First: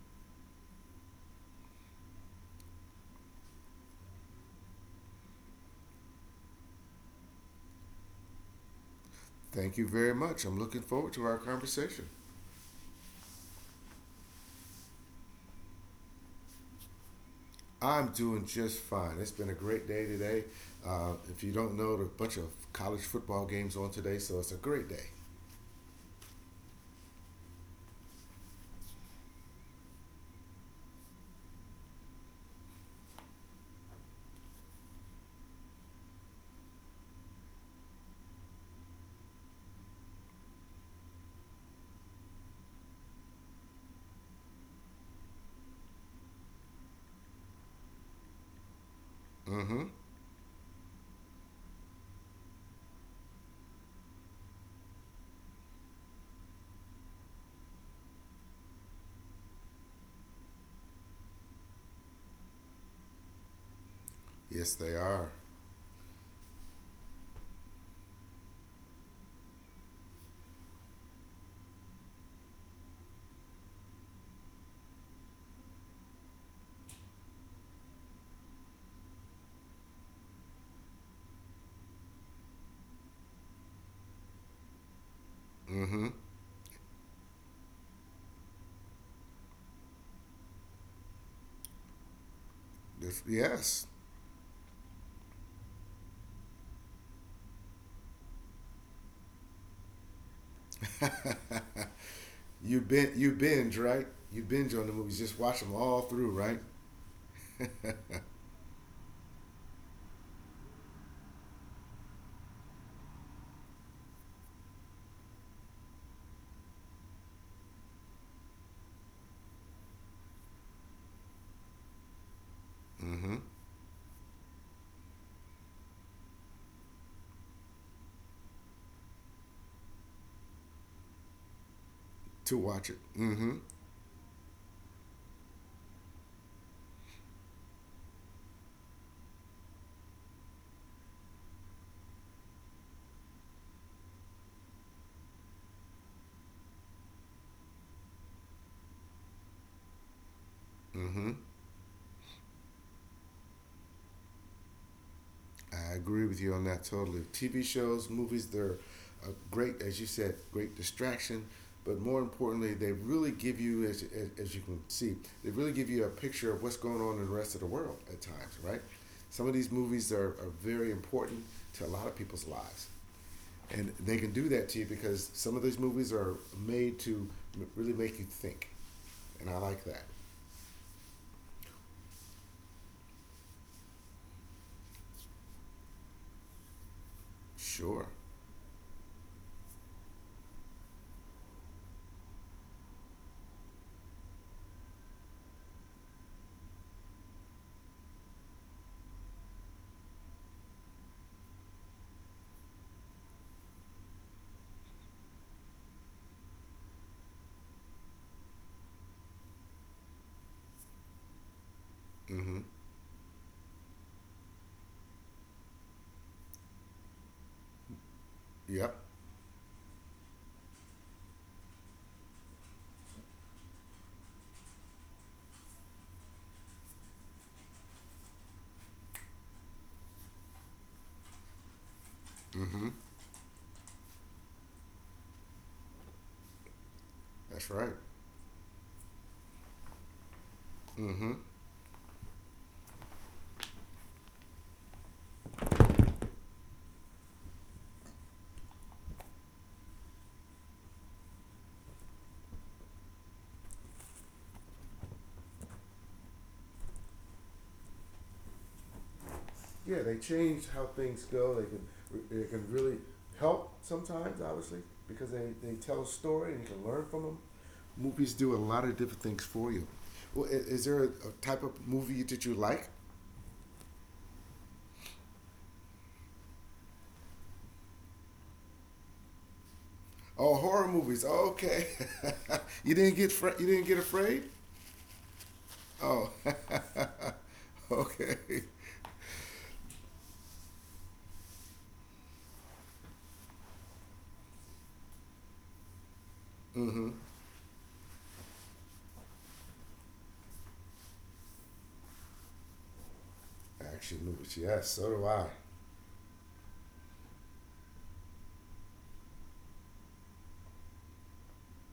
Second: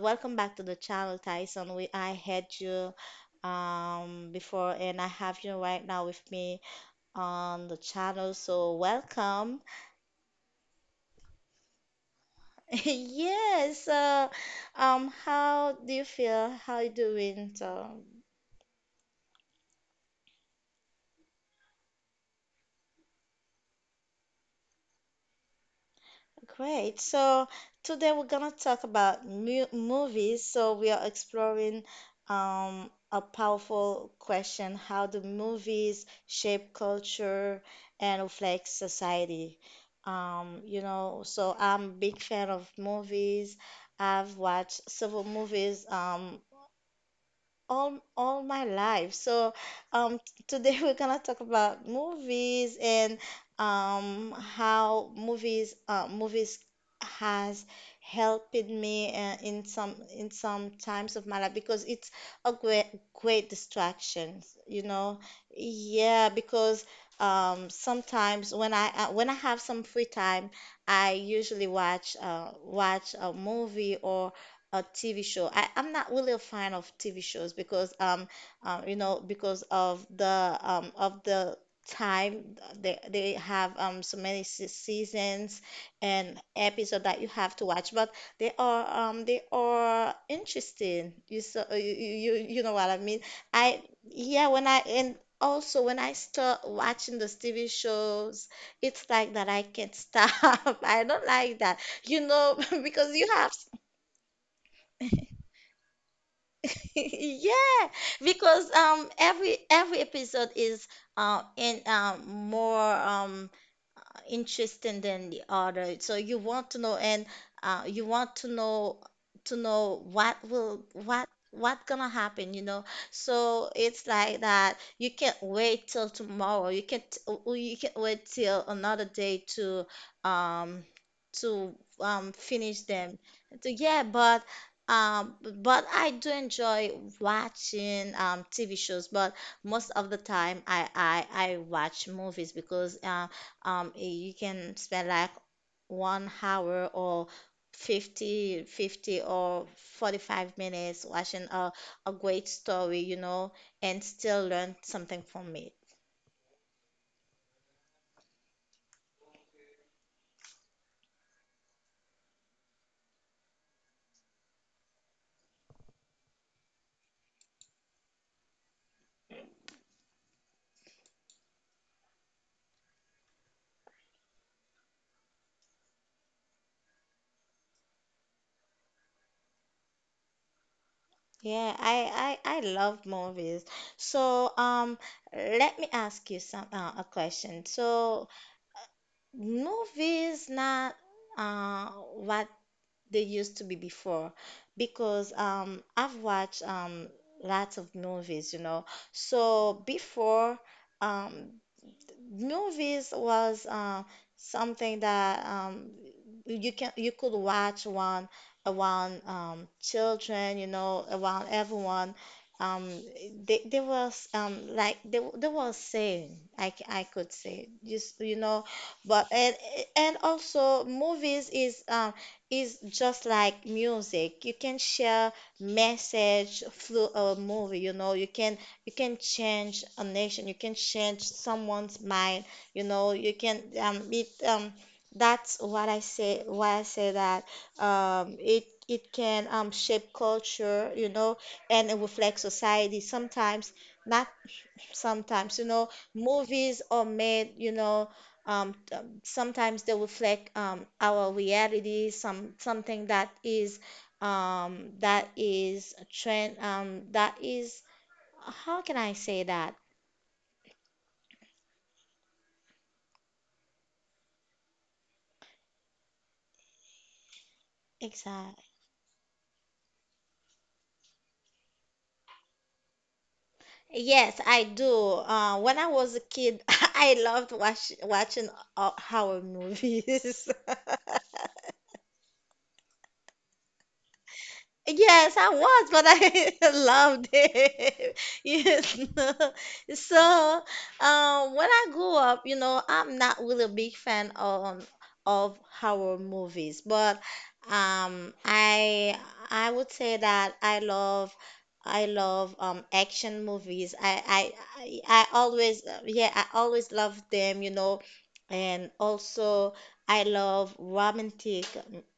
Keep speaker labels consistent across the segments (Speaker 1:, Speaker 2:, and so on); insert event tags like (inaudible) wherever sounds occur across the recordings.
Speaker 1: Welcome back to the channel, Tyson. We I had you before, and I have you right now with me on the channel. So welcome. (laughs)
Speaker 2: Thank you very much. I'm looking forward to our conversation.
Speaker 1: Yes. How do you feel? How you doing? So
Speaker 2: I'm doing just fine. It's been a great day today. If you don't know, there are a bunch of college football games on today, so it's a great day.
Speaker 1: great. So today we're gonna talk about mu movies. So we are exploring a powerful question: how do movies shape culture and reflect society? So I'm a big fan of movies. I've watched several movies. All my life. So,
Speaker 2: Mm-hmm.
Speaker 1: today (laughs) we're gonna talk about movies, and how movies has helped me, in some times of my life, because it's a great distraction,
Speaker 2: Yes,
Speaker 1: you
Speaker 2: they
Speaker 1: know.
Speaker 2: are.
Speaker 1: Yeah, because sometimes when I have some free time, I usually watch a movie or a TV show. I'm not really a fan of TV shows because because of the time they have so many seasons
Speaker 2: Mm-hmm.
Speaker 1: and episode that you have to watch, but they are, they are interesting. You so you, you know what I mean? I
Speaker 2: Yes.
Speaker 1: Yeah, when I and also when I start watching those TV shows, it's like that I can't stop. (laughs) I don't like that.
Speaker 2: You
Speaker 1: (laughs) Because
Speaker 2: binge,
Speaker 1: you
Speaker 2: you
Speaker 1: have...
Speaker 2: binge, right? You binge on the movies. Just watch them all through, right?
Speaker 1: (laughs) Yeah,
Speaker 2: (laughs)
Speaker 1: because every episode is, in more, interesting than the other. So you want to know, and you want to know what will what gonna happen.
Speaker 2: Mm-hmm.
Speaker 1: So it's like that. You can't wait till tomorrow. You can't wait till another day to um to
Speaker 2: To
Speaker 1: finish
Speaker 2: watch
Speaker 1: them.
Speaker 2: it.
Speaker 1: So
Speaker 2: Mm-hmm.
Speaker 1: yeah, but I do enjoy watching TV shows, but most of the time I watch movies, because you can spend like 1 hour, or 50, 50 or 45 minutes watching
Speaker 2: Mm-hmm.
Speaker 1: a great story, and still learn something from it.
Speaker 2: I agree with you on that totally. TV shows, movies, they're a great, as you said, great distraction. But more importantly, they really give you, as you can see, they really give you a picture of what's going on in the rest of the world at times, right? Some of these movies are very important to a lot of people's lives. And they can do that to you because some of these movies are made to really make you think. And I like that.
Speaker 1: Yeah, I love movies. So let me ask you some a question. So
Speaker 2: Sure.
Speaker 1: movies not, uh what they used to be before, because I've watched, lots of movies. So before, um movies was, something that, you could watch one around, children, around everyone.
Speaker 2: Mm hmm.
Speaker 1: Um, they was, like they was saying, I could say, just, you know,
Speaker 2: Yep.
Speaker 1: but and also movies is, is just like music. You can share message through a movie, you know. You can change a nation. You can change someone's mind. You
Speaker 2: Mm hmm.
Speaker 1: know you can it That's what I say, why I say that.
Speaker 2: That's right.
Speaker 1: It can, shape culture.
Speaker 2: Mm hmm.
Speaker 1: And it reflects society, sometimes not, sometimes, movies are made. Sometimes they reflect, our reality, something that is, that is trend, that is, how can I say that?
Speaker 2: Yeah, they change how things go. They can really help sometimes, obviously, because they tell a story and you can learn from them. Movies
Speaker 1: Exactly.
Speaker 2: do a lot of different things for you. Well, is there a type of movie that you like?
Speaker 1: Yes, I do. When I was a kid, (laughs) I loved watching, horror movies.
Speaker 2: Oh,
Speaker 1: (laughs)
Speaker 2: horror movies. Oh, okay. (laughs) You didn't get afraid.
Speaker 1: Yes, I was, but
Speaker 2: Oh,
Speaker 1: I (laughs) loved it.
Speaker 2: (laughs)
Speaker 1: (laughs)
Speaker 2: okay.
Speaker 1: Yes. (laughs) So, when I grew up, I'm not really a big fan of horror movies, but,
Speaker 2: Mm-hmm.
Speaker 1: um, I I would say that I love, action movies.
Speaker 2: Action movies. Yes, so do I.
Speaker 1: I always love them, and also I love romantic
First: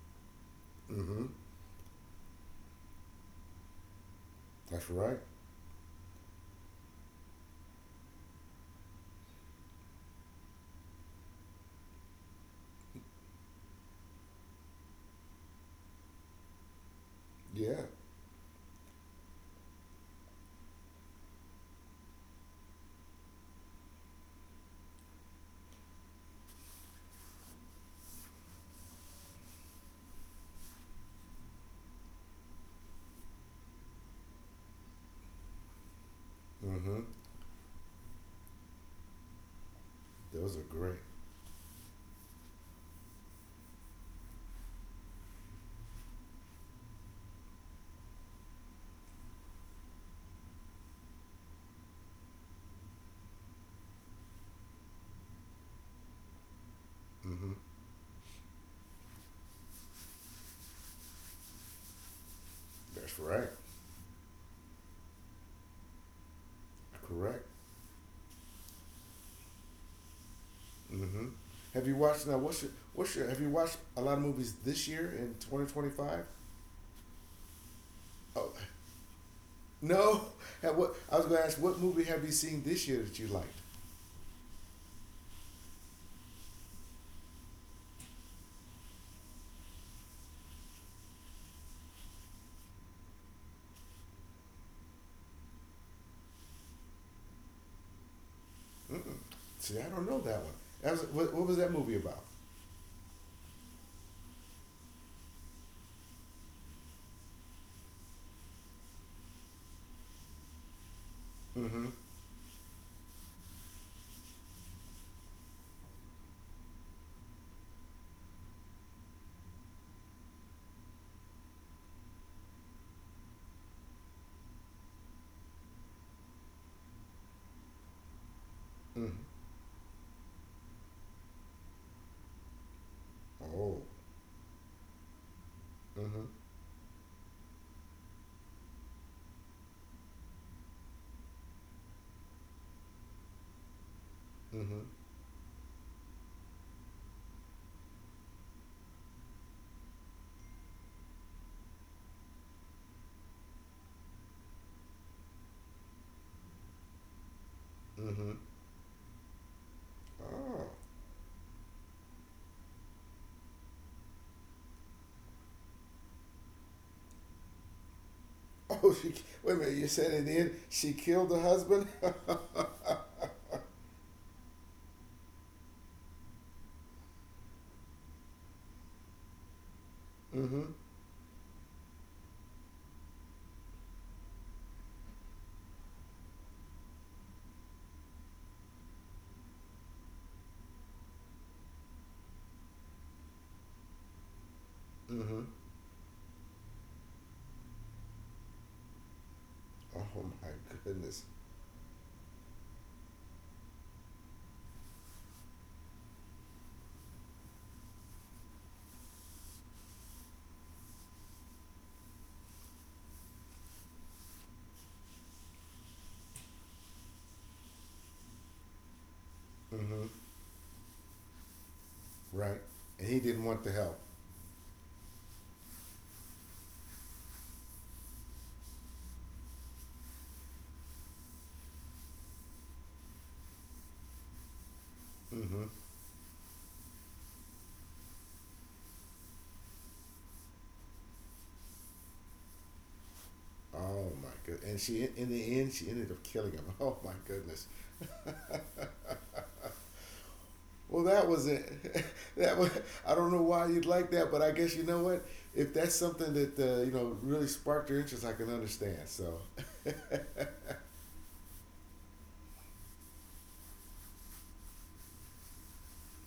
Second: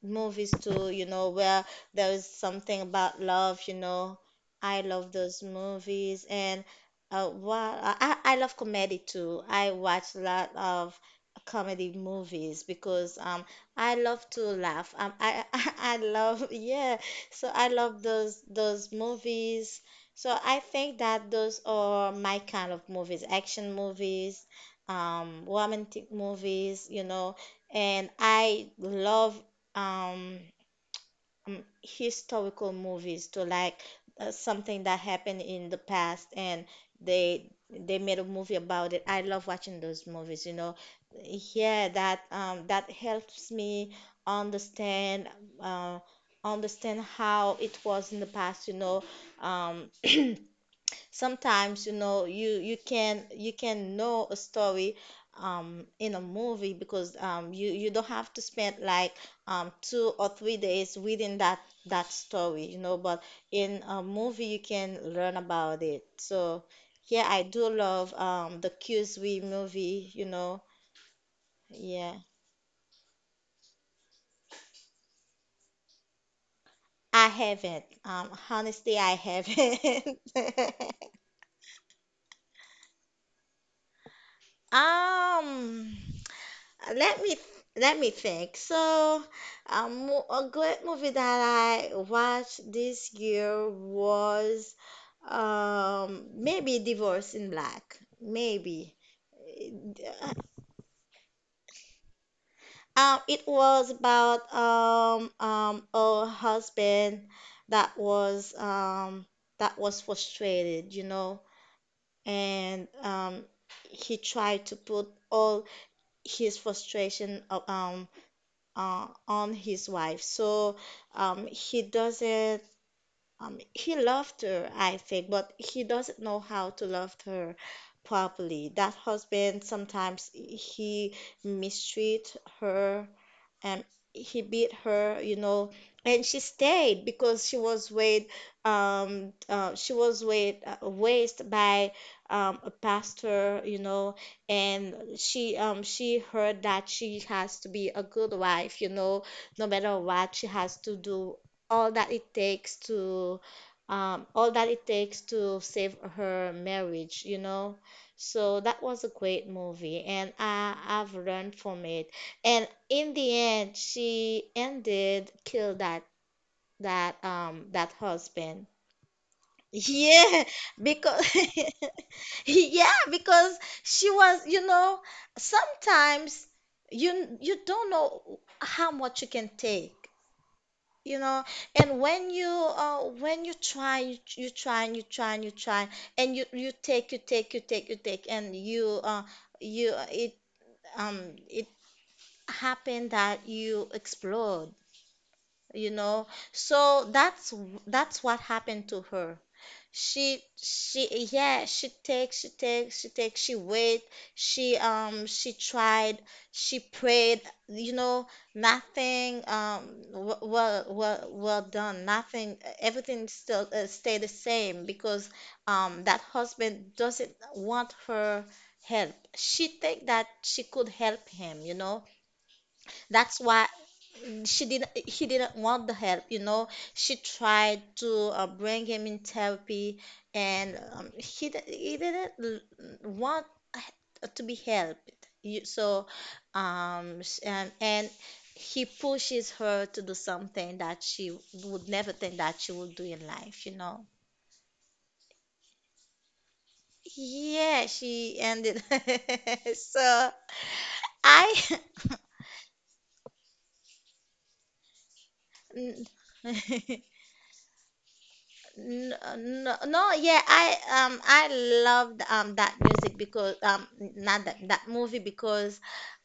Speaker 1: movies too,
Speaker 2: Mm-hmm.
Speaker 1: where there was something about love. I
Speaker 2: That's
Speaker 1: love
Speaker 2: right.
Speaker 1: those movies, and, what, I love comedy too. I watch a lot of comedy movies, because, I love to laugh. I (laughs) I love, yeah. So I
Speaker 2: Yeah.
Speaker 1: love those movies. So I think that those are my kind of movies: action movies, romantic movies. And I love, um historical movies to like, something that happened in the past, and
Speaker 2: Mm-hmm.
Speaker 1: they made a movie about it. I love watching those movies, you
Speaker 2: Those are
Speaker 1: know.
Speaker 2: great.
Speaker 1: Yeah, that helps me understand, uh, how it was in the past. You know. Um, sometimes, you can, know a story, in a movie, because,
Speaker 2: Mm-hmm.
Speaker 1: you don't have to spend like, 2 or 3 days within that story,
Speaker 2: That's
Speaker 1: but
Speaker 2: right.
Speaker 1: in a movie you can learn about it. So yeah, I
Speaker 2: Correct.
Speaker 1: do love, the Q3 movie.
Speaker 2: Mm-hmm. Have you
Speaker 1: Yeah.
Speaker 2: watched now? What's your what's your? Have you watched a lot of movies this year in 2025?
Speaker 1: I haven't
Speaker 2: Oh,
Speaker 1: honestly I
Speaker 2: (laughs)
Speaker 1: haven't
Speaker 2: no. Have what? I was going to ask what movie have you seen this year that you liked?
Speaker 1: (laughs) um Let me, think. So, a good movie that I watched this year was, maybe, Divorce in Black. Maybe.
Speaker 2: See, I don't know that one. That was, what was that movie about?
Speaker 1: It was about, a husband that was, that was frustrated,
Speaker 2: Mm-hmm.
Speaker 1: and, he tried to put all his frustration, on his wife. So, he doesn't, he loved her, I think, but he doesn't know how to love her properly. That
Speaker 2: Mm-hmm.
Speaker 1: husband, sometimes he mistreat her,
Speaker 2: Oh.
Speaker 1: and he beat her,
Speaker 2: Mm-hmm.
Speaker 1: and she stayed because she was weighed, raised by, a pastor,
Speaker 2: Mm-hmm.
Speaker 1: and she heard that she has to be a good wife, no matter what. She has to do all that it takes to, save her marriage.
Speaker 2: Mm-hmm.
Speaker 1: So that was a great movie, and,
Speaker 2: Oh.
Speaker 1: I've learned from it. And in the end, she ended kill that husband.
Speaker 2: (laughs) Oh, she. Wait a minute. You said in the
Speaker 1: Yeah,
Speaker 2: end she
Speaker 1: because
Speaker 2: killed the husband. (laughs)
Speaker 1: (laughs) Yeah, because she was, sometimes you don't know how much you can take
Speaker 2: Mm-hmm.
Speaker 1: you know and when you, when you try, you try, and you try, and you try, and you take, you take, you take, you take, and, you you it um it happened that you explode
Speaker 2: Mm-hmm.
Speaker 1: you know so that's what happened to her.
Speaker 2: Oh my goodness.
Speaker 1: She Yeah, she takes, she takes, she takes, she wait. She tried, she prayed. you know Nothing, well, done, nothing. Everything still, stay the same, because, that husband doesn't want her help. She
Speaker 2: Mm-hmm.
Speaker 1: think that she could help him.
Speaker 2: Right. And he
Speaker 1: That's
Speaker 2: didn't want
Speaker 1: why
Speaker 2: the help.
Speaker 1: she did he didn't want the help. She tried to, bring him in therapy, and, he didn't, want to be helped.
Speaker 2: Mm-hmm.
Speaker 1: So and he pushes her to do something that she would never think that she would do in life.
Speaker 2: Oh my goodness! And she in the end she ended up killing him. (laughs) Oh my goodness.
Speaker 1: Yeah, she ended. (laughs) So
Speaker 2: Well, that was
Speaker 1: I.
Speaker 2: it. (laughs) That was. I don't know why you'd like that, but I guess you know what. If that's something that you
Speaker 1: (laughs)
Speaker 2: know
Speaker 1: (laughs)
Speaker 2: really sparked your interest, I can understand.
Speaker 1: N-
Speaker 2: So. (laughs)
Speaker 1: No, no, yeah, I loved, that music, because, not that movie, because,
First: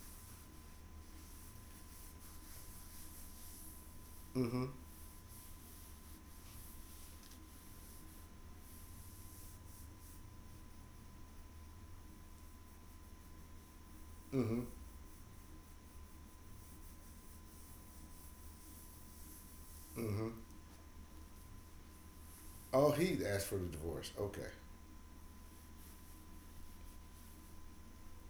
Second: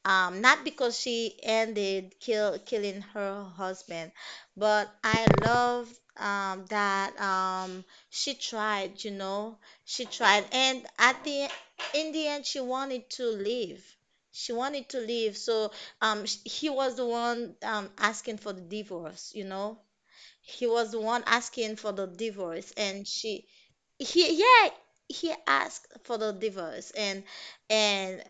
Speaker 1: not because she ended killing her husband,
Speaker 2: Mm-hmm.
Speaker 1: but I love, that, she tried, she tried, and at the in the end she wanted to leave. She
Speaker 2: Mm-hmm.
Speaker 1: wanted to leave, so, he was the one, asking for the divorce,
Speaker 2: Mm-hmm.
Speaker 1: he was the one asking for the divorce,
Speaker 2: Oh,
Speaker 1: and
Speaker 2: he
Speaker 1: she
Speaker 2: asked for the divorce.
Speaker 1: he
Speaker 2: Okay.
Speaker 1: yeah, he asked for the divorce. And and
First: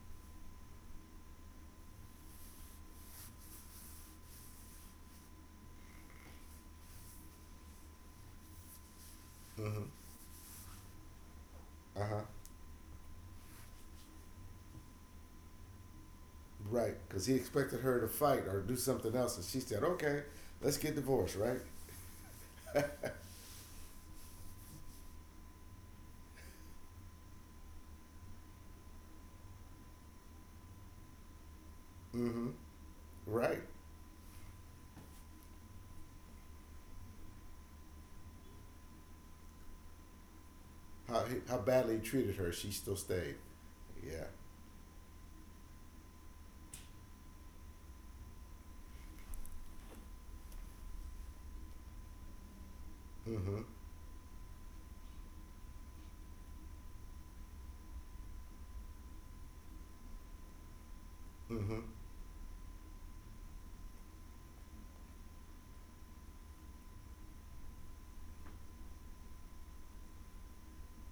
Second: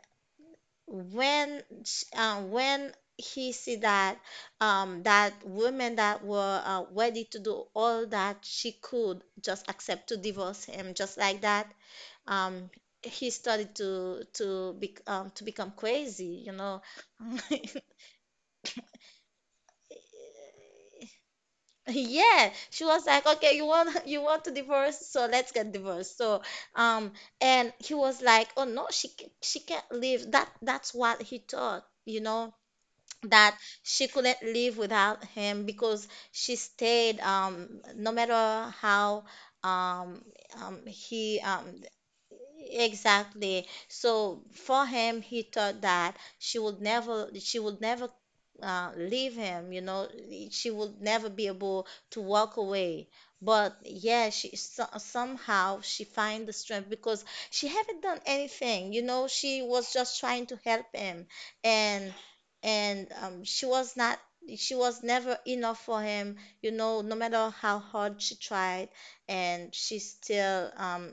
Speaker 1: when, when he see that, that women that were, ready to do all that she could, just
Speaker 2: Mm-hmm.
Speaker 1: accept to divorce him just like that,
Speaker 2: Uh huh.
Speaker 1: um he started to become crazy.
Speaker 2: Right, because he
Speaker 1: (laughs)
Speaker 2: expected her to fight or do something else, and she said, "Okay, let's get divorced." Right.
Speaker 1: (laughs) Yeah, she was like, "Okay, you want (laughs) you want to divorce, so let's get divorced." So, um, and he was like, "Oh no, she can't leave." That's what he thought,
Speaker 2: Mm-hmm.
Speaker 1: that
Speaker 2: Right.
Speaker 1: she couldn't live without him, because she stayed. No matter how, um
Speaker 2: How
Speaker 1: he,
Speaker 2: how badly he treated her, she still stayed.
Speaker 1: Exactly.
Speaker 2: Yeah.
Speaker 1: So for him, he thought that she would never, leave him. You know, she would never be able to walk away.
Speaker 2: Mm-hmm.
Speaker 1: But yeah, she so, somehow she find the strength, because she haven't done anything. You know, she was just trying to help him,
Speaker 2: Mm-hmm.
Speaker 1: and, she was not. She was never enough for him, no matter how hard she tried, and she still,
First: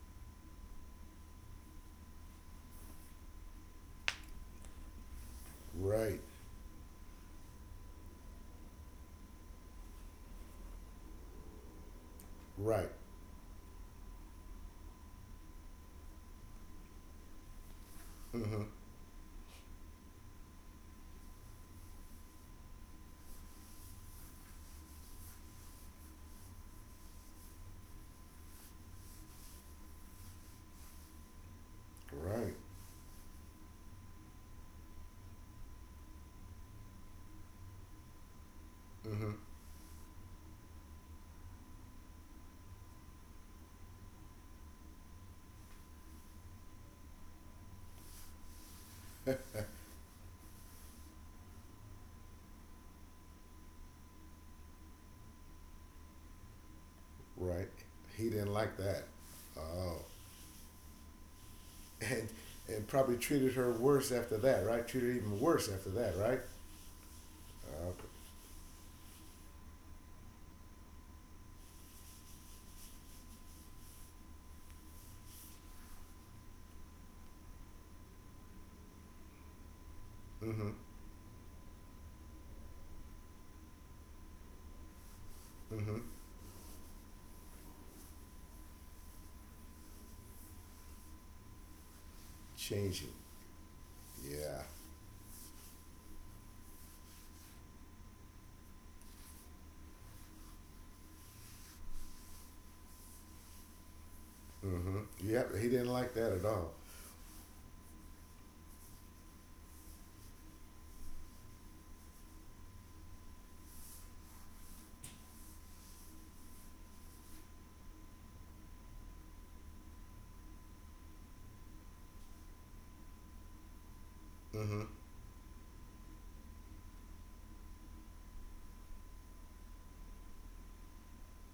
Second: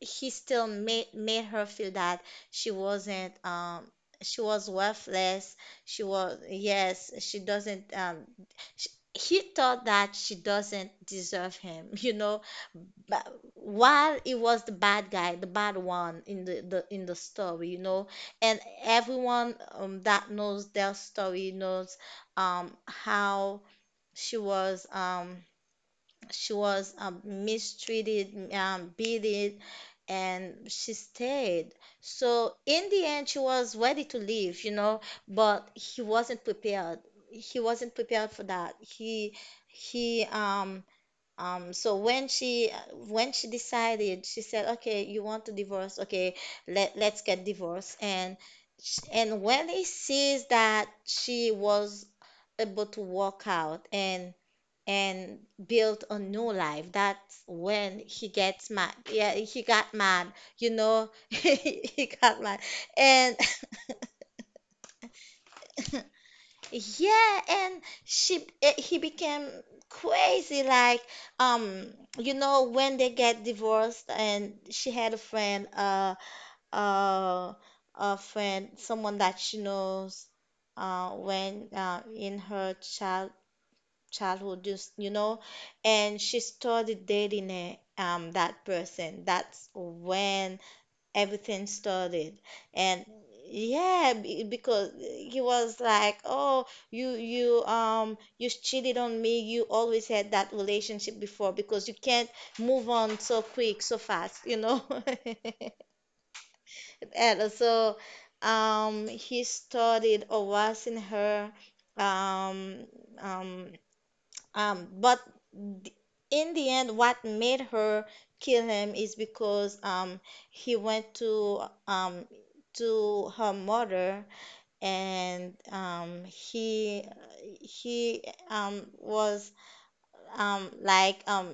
Speaker 1: he still made, her feel that she wasn't, she was worthless, she
Speaker 2: Right.
Speaker 1: was, yes, she doesn't, sh he thought that she doesn't deserve him. (laughs) You know,
Speaker 2: Right.
Speaker 1: but while he was the bad guy, the bad one in the story, and
Speaker 2: Mm-hmm.
Speaker 1: everyone, that knows their story knows, how she was, mistreated, beaten, and she stayed.
Speaker 2: Right.
Speaker 1: So in the end, she was ready to leave, but he wasn't prepared. He wasn't prepared for that.
Speaker 2: Mm-hmm.
Speaker 1: He um. So when she decided, she said, "Okay, you want to divorce? Okay, let's get divorced." And And when he sees that she was able to walk out and and built a new life. That's
Speaker 2: Right.
Speaker 1: when
Speaker 2: He
Speaker 1: he
Speaker 2: didn't
Speaker 1: gets
Speaker 2: like
Speaker 1: mad.
Speaker 2: that.
Speaker 1: Yeah, he got
Speaker 2: Oh.
Speaker 1: mad. You know, (laughs)
Speaker 2: (laughs)
Speaker 1: he
Speaker 2: And
Speaker 1: got mad.
Speaker 2: and probably
Speaker 1: And
Speaker 2: treated her worse after that, right? Treated her even worse after that, right?
Speaker 1: (laughs) yeah, and
Speaker 2: Okay.
Speaker 1: he became crazy like um you know when they get divorced and she had a friend uh a friend, someone that she knows
Speaker 2: Mm-hmm.
Speaker 1: when in her childhood, just you know.
Speaker 2: Mm-hmm.
Speaker 1: And she started dating that person. That's when everything started. And
Speaker 2: Changing.
Speaker 1: yeah, be-
Speaker 2: Yeah.
Speaker 1: because he was like, "Oh, you cheated on me. You always had that relationship before because you can't move on so quick so fast, you know."
Speaker 2: Mm-hmm. Yep. He
Speaker 1: (laughs)
Speaker 2: didn't like that at all.
Speaker 1: And so he started harassing her, um um um, but th- in the end, what made her kill him is because he went um, to her mother.
Speaker 2: Mm-hmm.
Speaker 1: And he was like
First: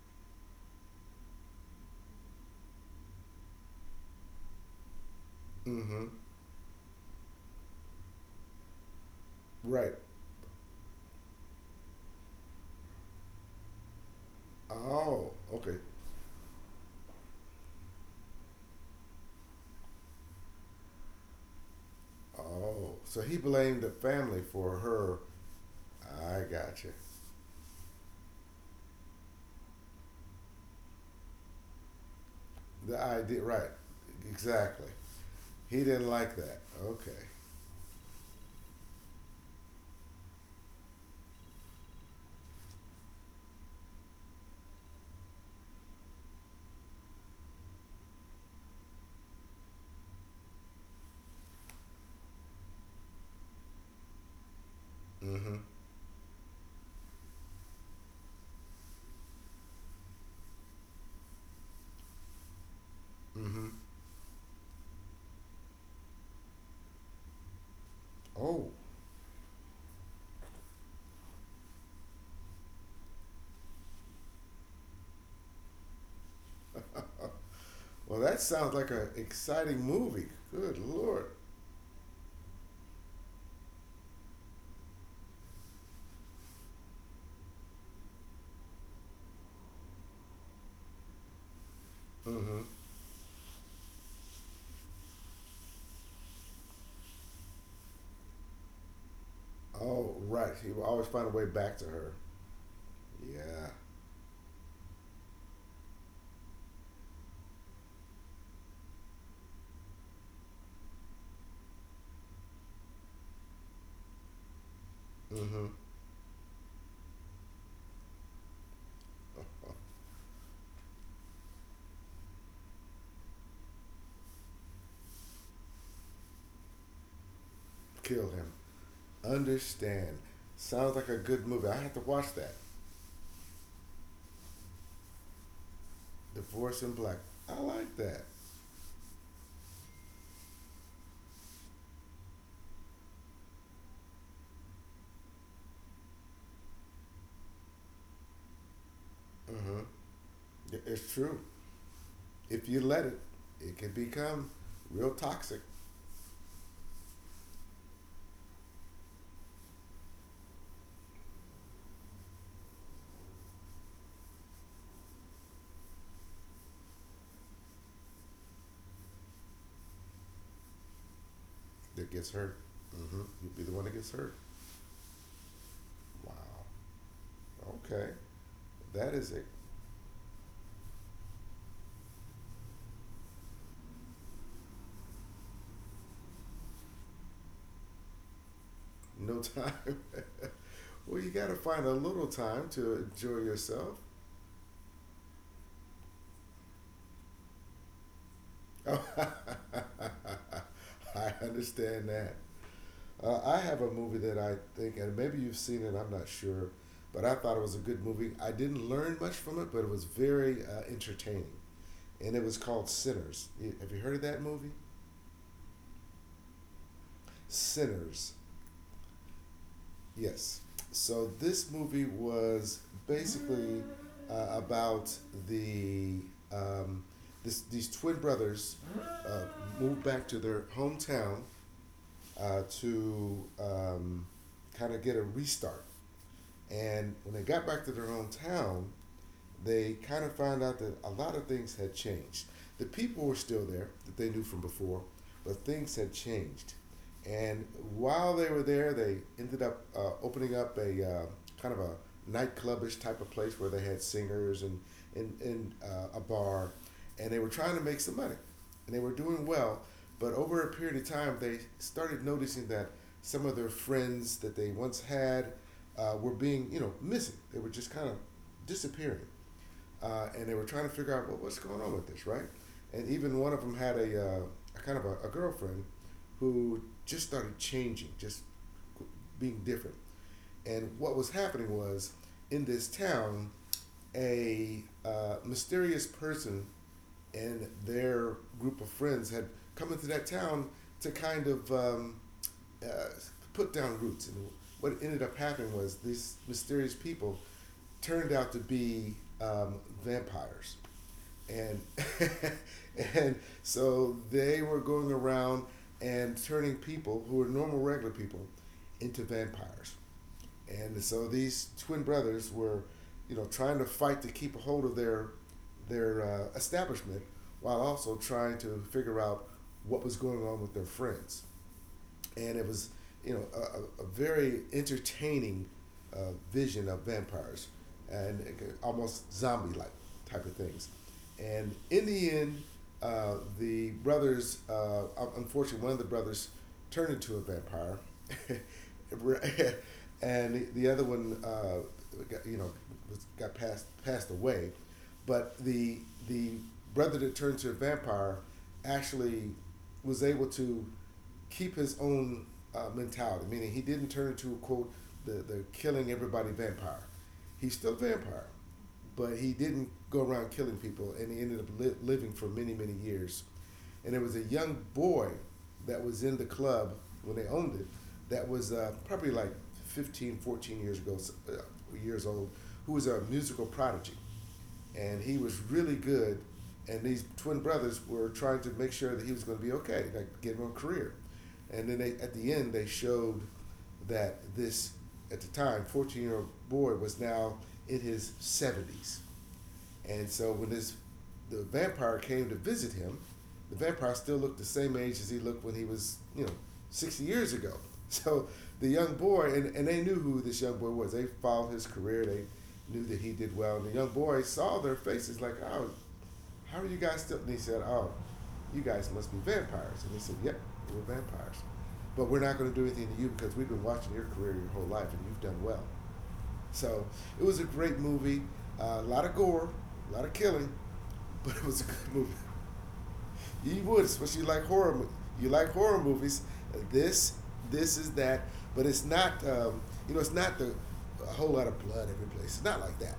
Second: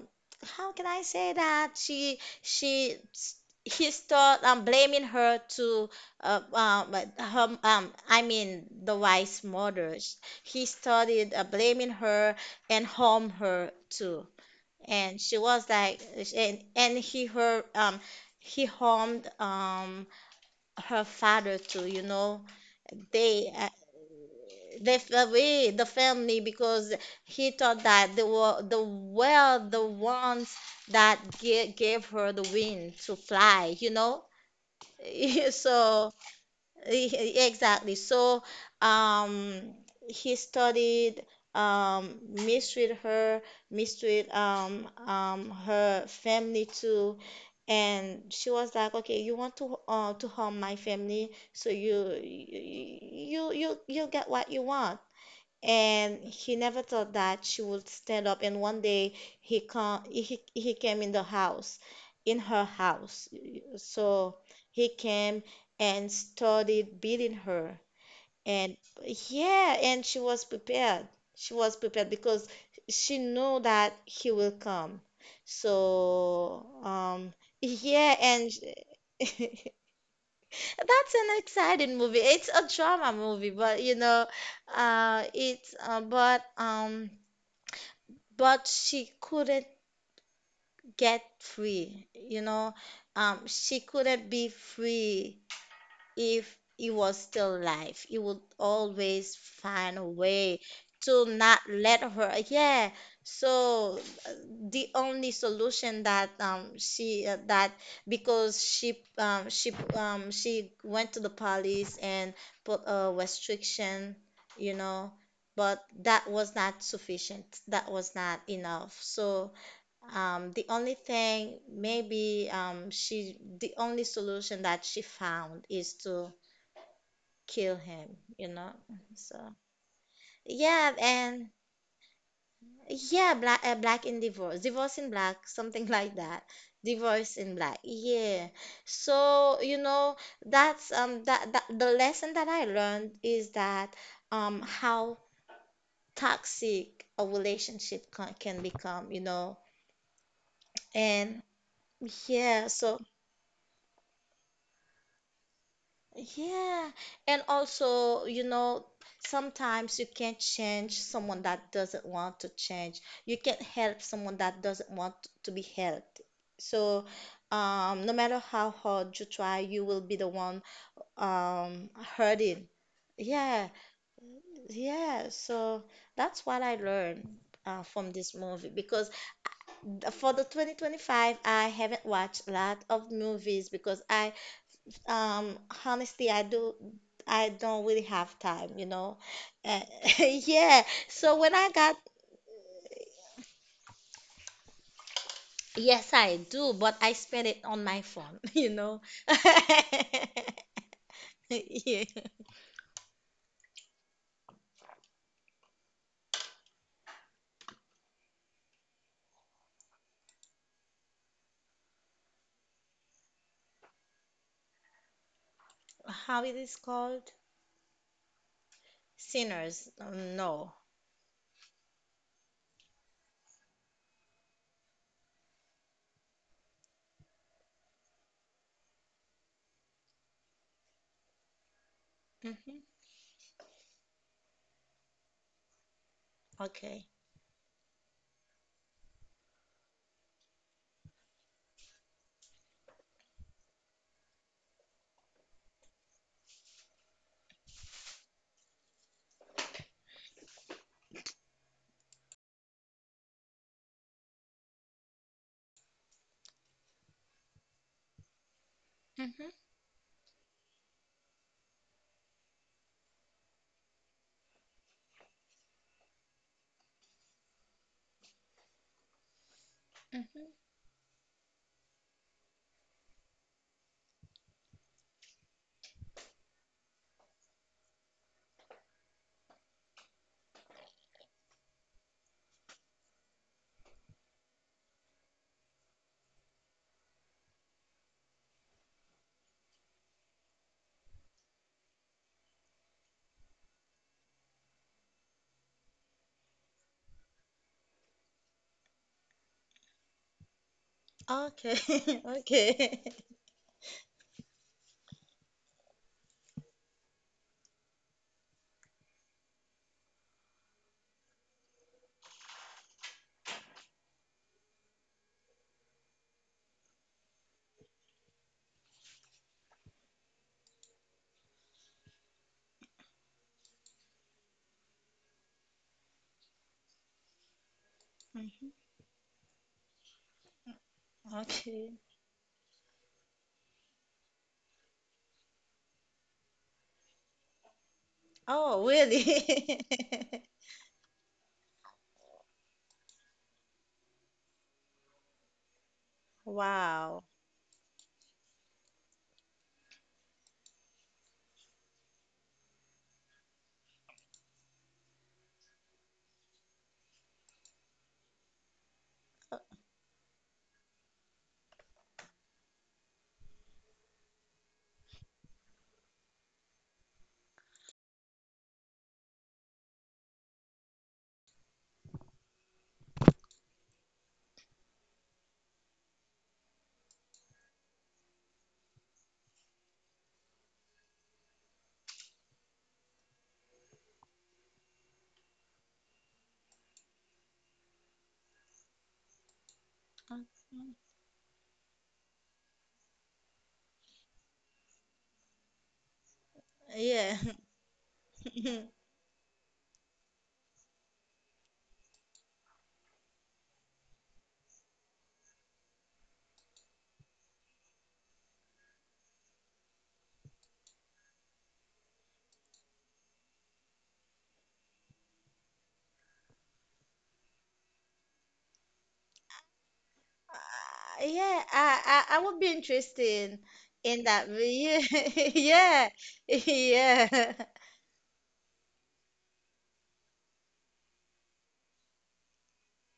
Speaker 1: how can I say that she he start blaming her to
Speaker 2: Mm-hmm.
Speaker 1: but her, I mean the wife's
Speaker 2: Right.
Speaker 1: mother. He started blaming her and harm her too. And
Speaker 2: Oh.
Speaker 1: she was
Speaker 2: Okay.
Speaker 1: like, and he her he harmed her father too, you know.
Speaker 2: Oh. So he
Speaker 1: They
Speaker 2: blamed the family for
Speaker 1: left
Speaker 2: her.
Speaker 1: away the
Speaker 2: I
Speaker 1: family
Speaker 2: gotcha.
Speaker 1: because he thought that they were, the were the ones that gave her the wind
Speaker 2: The
Speaker 1: to
Speaker 2: idea. Right.
Speaker 1: fly, you know.
Speaker 2: Exactly.
Speaker 1: (laughs)
Speaker 2: He didn't
Speaker 1: So
Speaker 2: like that. Okay.
Speaker 1: exactly. So um, he studied, um, mistreat her, mistreated, her family too. And she was like, "Okay, you want to harm my family, so you get what you want."
Speaker 2: Mm-hmm.
Speaker 1: And he never thought that she would stand up. And one day he he came in the house, in her house.
Speaker 2: Mm-hmm.
Speaker 1: So he came and started beating her.
Speaker 2: Oh,
Speaker 1: And yeah, and she was prepared. She was prepared because she knew that he will come. So yeah.
Speaker 2: well, that
Speaker 1: And
Speaker 2: sounds like an
Speaker 1: (laughs)
Speaker 2: exciting movie. Good
Speaker 1: that's
Speaker 2: lord.
Speaker 1: an exciting movie. It's a drama movie, but you know, it's but she couldn't get free, you
Speaker 2: Mm-hmm.
Speaker 1: know. She couldn't be free. If it was still life, it would always find a
Speaker 2: Oh, right.
Speaker 1: way
Speaker 2: He will always
Speaker 1: to
Speaker 2: find a way
Speaker 1: not
Speaker 2: back to
Speaker 1: let
Speaker 2: her.
Speaker 1: her. Yeah,
Speaker 2: Yeah.
Speaker 1: so uh, the only solution that she that because she went to the police and put a restriction, you know.
Speaker 2: Mm-hmm.
Speaker 1: But that was not sufficient, that was not enough. So
Speaker 2: (laughs)
Speaker 1: the only thing, maybe, the only solution that she found is to kill him,
Speaker 2: Kill
Speaker 1: you
Speaker 2: him.
Speaker 1: know? So,
Speaker 2: Understand.
Speaker 1: yeah.
Speaker 2: Sounds like a good
Speaker 1: And
Speaker 2: movie. I have to watch that.
Speaker 1: yeah, divorce in black, (laughs) something like that.
Speaker 2: Divorce in Black.
Speaker 1: Divorce in
Speaker 2: I
Speaker 1: Black,
Speaker 2: like that.
Speaker 1: yeah. So, you know, that's that the lesson that I learned is that how toxic a relationship can become, you know?
Speaker 2: Mm-hmm. It's true.
Speaker 1: And yeah,
Speaker 2: If you
Speaker 1: so.
Speaker 2: let it, it can become real toxic
Speaker 1: Yeah, and also, you know, sometimes you can't change someone that doesn't want to change. You can't help someone that doesn't want to be helped. So, no matter how hard you try, you will be the one um
Speaker 2: that gets hurt.
Speaker 1: hurting.
Speaker 2: Mm-hmm. You'll be
Speaker 1: Yeah,
Speaker 2: the one that gets hurt.
Speaker 1: yeah. So that's what
Speaker 2: Wow.
Speaker 1: I learned
Speaker 2: Okay.
Speaker 1: from this movie. Because
Speaker 2: That is it.
Speaker 1: for the 2025, I haven't watched a lot of movies because I, um, honestly, I do. I don't really have time, you know.
Speaker 2: No time.
Speaker 1: Uh, (laughs)
Speaker 2: (laughs)
Speaker 1: yeah.
Speaker 2: Well, you
Speaker 1: So
Speaker 2: got
Speaker 1: when
Speaker 2: to
Speaker 1: I
Speaker 2: find a
Speaker 1: got,
Speaker 2: little time to enjoy yourself.
Speaker 1: yes, I do, but I spend it on my phone, (laughs) you
Speaker 2: (laughs) I
Speaker 1: know. (laughs) Yeah.
Speaker 2: understand that. I have a movie that I think, and maybe you've seen it, I'm not sure, but I thought it was a good movie. I didn't learn much from it, but it was very entertaining. And it was called Sinners. Have you heard of that movie?
Speaker 1: How it is called?
Speaker 2: Sinners.
Speaker 1: Sinners.
Speaker 2: Yes.
Speaker 1: No.
Speaker 2: So this movie was basically about the um, these twin brothers uh, moved back to their hometown
Speaker 1: hmm
Speaker 2: to kind of get a restart.
Speaker 1: Okay.
Speaker 2: And when they got back to their hometown, they kind of found out that a lot of things had changed. The people were still there that they knew from before, but things had changed. And while they were there, they ended up opening up a kind of a nightclubish type of place where they had singers and and a bar, and they were trying to make some money, and they were doing
Speaker 1: hmm
Speaker 2: well. But over a period of time, they started noticing that some of their friends that they once had were being, you know, missing. They were just kind of disappearing, and
Speaker 1: hmm
Speaker 2: they were trying to figure out what's going on with this, right? And even one of them had a kind of a girlfriend who just started changing, just being different. And what was happening was in this town, a mysterious person and their group of friends had come into that town to kind of uh, put down roots. And what ended up happening was these mysterious people turned out to be um, vampires,
Speaker 1: Okay.
Speaker 2: and
Speaker 1: (laughs) Okay.
Speaker 2: (laughs) and so they were going around and turning people who were normal regular people into vampires, and so these twin brothers were, you know, trying to fight to keep a hold of their establishment while also trying to figure out what was going on with their friends. And it was, you know, very entertaining vision of vampires and
Speaker 1: Mhm.
Speaker 2: almost zombie like type of things. And
Speaker 1: Okay.
Speaker 2: in the end the brothers, unfortunately one of the brothers turned into a vampire
Speaker 1: Oh, really?
Speaker 2: (laughs)
Speaker 1: (laughs)
Speaker 2: and the other one got, you know, was, got passed away. But the brother
Speaker 1: Wow.
Speaker 2: that turned to a vampire actually was able to keep his own mentality, meaning he didn't turn into quote the killing everybody vampire. He's still a vampire, but he didn't go around killing people, and he ended up living for many many years. And there was a young boy that was in the club when they owned it that was probably like 15, 14 years ago, years old, who was a musical prodigy and he was really good. And these twin brothers were trying to make sure that he was going to be okay, like get him a career. And then they, at the end, they showed that at the time, 14-year-old boy was now in his 70s. And
Speaker 1: Okay.
Speaker 2: so when this the vampire came to visit him, the vampire still looked the same age as he looked when he was, you know, 60
Speaker 1: Yeah.
Speaker 2: years ago. (laughs) So the
Speaker 1: (laughs)
Speaker 2: young boy, and they knew who this young boy was. They followed his career. They knew that he did well. And the young boy saw their faces like, oh, how are you guys still? And he said, oh, you guys must be vampires. And they said, yep, we're vampires. But we're not going to do anything to you because we've been watching your career your whole life and you've done well. So it was a great movie. A lot of gore, a lot of killing, but
Speaker 1: Yeah,
Speaker 2: it was a good movie.
Speaker 1: I would be interested
Speaker 2: You would,
Speaker 1: in
Speaker 2: especially
Speaker 1: that. But
Speaker 2: like horror.
Speaker 1: yeah,
Speaker 2: You
Speaker 1: (laughs)
Speaker 2: like horror
Speaker 1: yeah,
Speaker 2: movies.
Speaker 1: (laughs)
Speaker 2: This,
Speaker 1: yeah,
Speaker 2: this is that, but it's not. You know, it's not the a whole lot of blood every place. It's not like that,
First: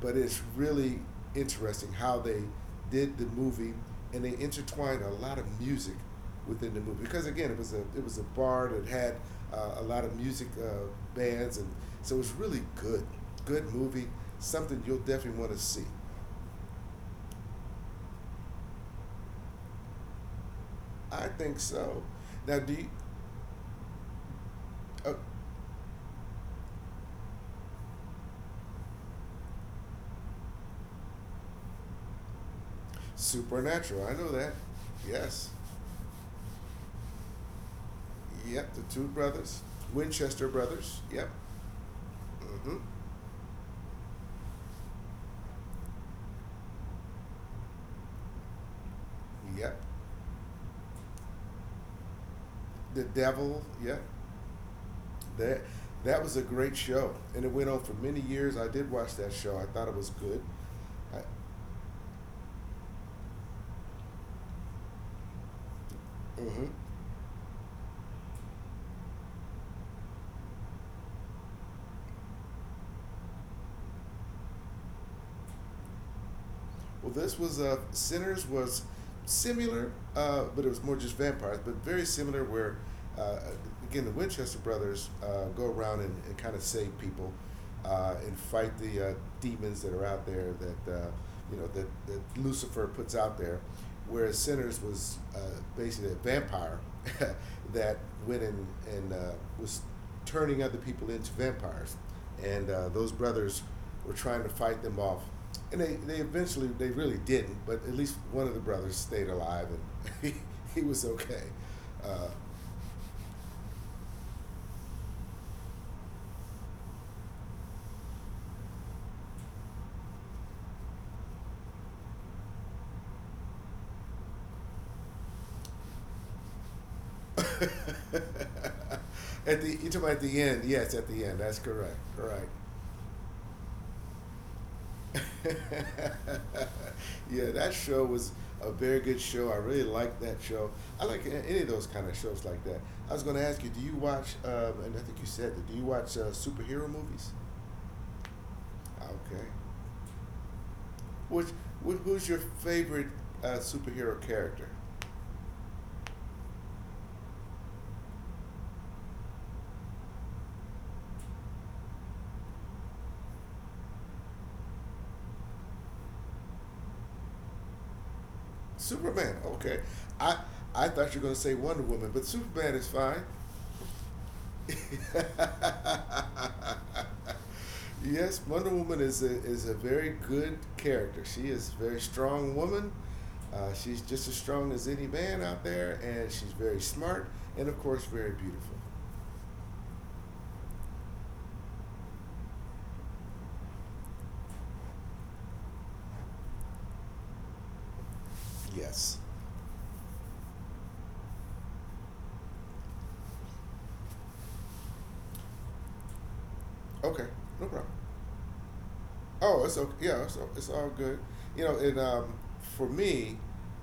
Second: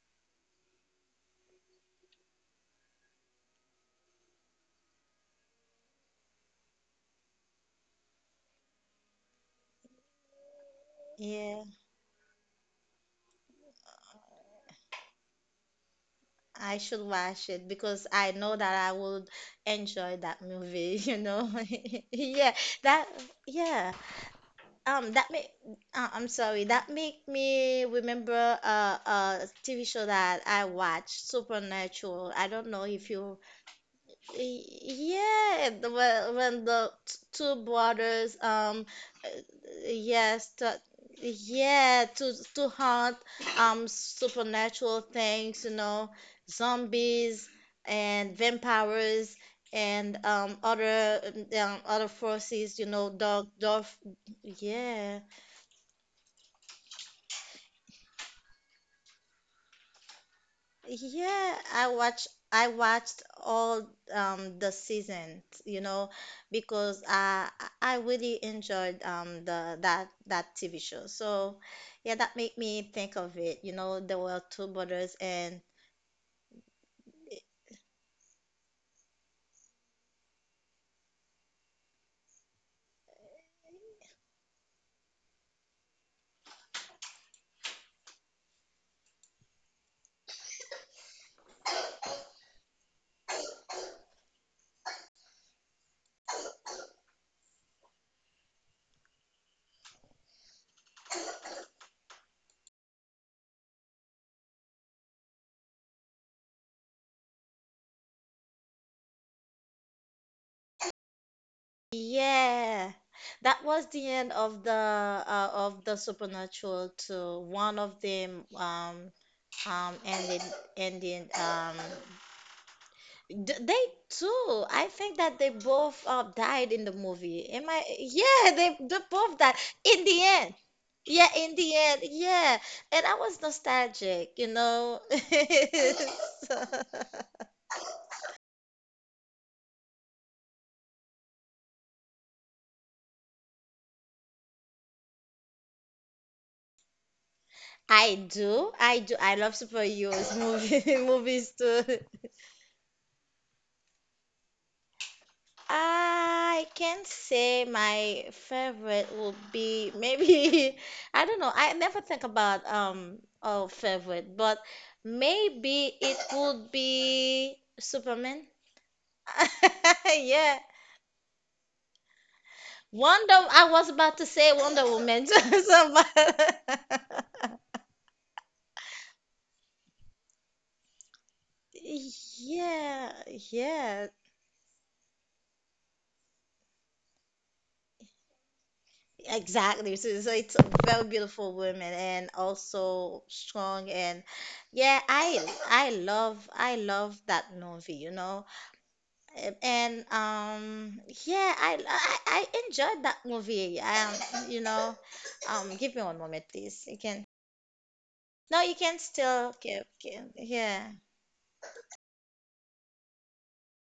Speaker 2: but it's really interesting how they did the movie and they intertwined a lot of music within the movie because again, it was a bar that had a lot of music bands.
Speaker 1: yeah.
Speaker 2: And so it's really good, good movie. Something you'll definitely want to see.
Speaker 1: I should watch it because I know that I would enjoy that movie. (laughs) You
Speaker 2: I
Speaker 1: know,
Speaker 2: think so.
Speaker 1: (laughs) yeah,
Speaker 2: Now, do you,
Speaker 1: that yeah.
Speaker 2: uh,
Speaker 1: That make I'm sorry. That make me remember a TV show that I watched, Supernatural. I don't know if you
Speaker 2: Supernatural. I know that. Yes.
Speaker 1: Yeah, when two brothers,
Speaker 2: Yep. The two
Speaker 1: uh,
Speaker 2: brothers, Winchester
Speaker 1: yes, to,
Speaker 2: brothers. Yep.
Speaker 1: yeah, to
Speaker 2: Hmm.
Speaker 1: hunt, supernatural things, you know, zombies and vampires
Speaker 2: Yep.
Speaker 1: and other, other forces, you
Speaker 2: The
Speaker 1: know,
Speaker 2: Devil.
Speaker 1: dark.
Speaker 2: Yep.
Speaker 1: Yeah.
Speaker 2: That that was a great show, and it went on for many years. I did watch that show. I thought it was good. I,
Speaker 1: Yeah, I watched all the seasons, you know,
Speaker 2: hmm.
Speaker 1: because I really enjoyed the that that TV show. So yeah, that made me think of it. You know, there were two brothers. And
Speaker 2: Well, this was Sinners was similar, but it was more just vampires, but very similar. Where uh, again, the Winchester brothers go around and kind of save people and fight the demons that are out there that you know that Lucifer puts out there. Whereas Sinners was basically a vampire (laughs) that went in and was turning other people into vampires, and those brothers were trying to fight them off. And they eventually, they really didn't, but at least one of the brothers stayed alive and (laughs) he was okay. Uh,
Speaker 1: yeah, that was the end of the Supernatural too. One of them um ended ended they too. I think that they both died in the movie. Am I?
Speaker 2: (laughs)
Speaker 1: Yeah, they both died
Speaker 2: you talking
Speaker 1: in
Speaker 2: about at
Speaker 1: the
Speaker 2: the
Speaker 1: end.
Speaker 2: end? Yes, at the
Speaker 1: Yeah,
Speaker 2: end.
Speaker 1: in
Speaker 2: That's
Speaker 1: the
Speaker 2: correct.
Speaker 1: end.
Speaker 2: Correct.
Speaker 1: Yeah. And I was nostalgic, you know. (laughs) So-
Speaker 2: (laughs) Yeah, that show was a very good show. I really liked that show. I like any of those kind of shows like that. I was going to ask you, do you watch, and I think you said that, do you watch superhero movies?
Speaker 1: I do. I do. I
Speaker 2: Okay.
Speaker 1: love superheroes movie, (laughs)
Speaker 2: Which,
Speaker 1: movies too.
Speaker 2: who's your favorite superhero character?
Speaker 1: I can say my favorite would be maybe (laughs) I don't know. I never think about oh favorite, but maybe it would be Superman.
Speaker 2: Superman.
Speaker 1: (laughs)
Speaker 2: Okay, I
Speaker 1: Yeah.
Speaker 2: I thought you were gonna say Wonder Woman, but Superman is fine.
Speaker 1: Wonder I was about to say Wonder Woman. (laughs) So, but-
Speaker 2: (laughs) Yes, Wonder Woman is a very good character. She is a very
Speaker 1: (laughs)
Speaker 2: strong woman.
Speaker 1: yeah,
Speaker 2: She's
Speaker 1: yeah.
Speaker 2: just as strong as any man out there, and she's very smart and of course very beautiful.
Speaker 1: Exactly. So it's a very beautiful woman and also strong. And yeah, I love that movie, you know.
Speaker 2: Yes.
Speaker 1: And yeah, I enjoyed that movie. You know. Give me one moment, please. You can
Speaker 2: Okay, no problem.
Speaker 1: No, you can still
Speaker 2: Oh, it's okay. Yeah,
Speaker 1: give
Speaker 2: it's all
Speaker 1: yeah.
Speaker 2: good. You know, and for me,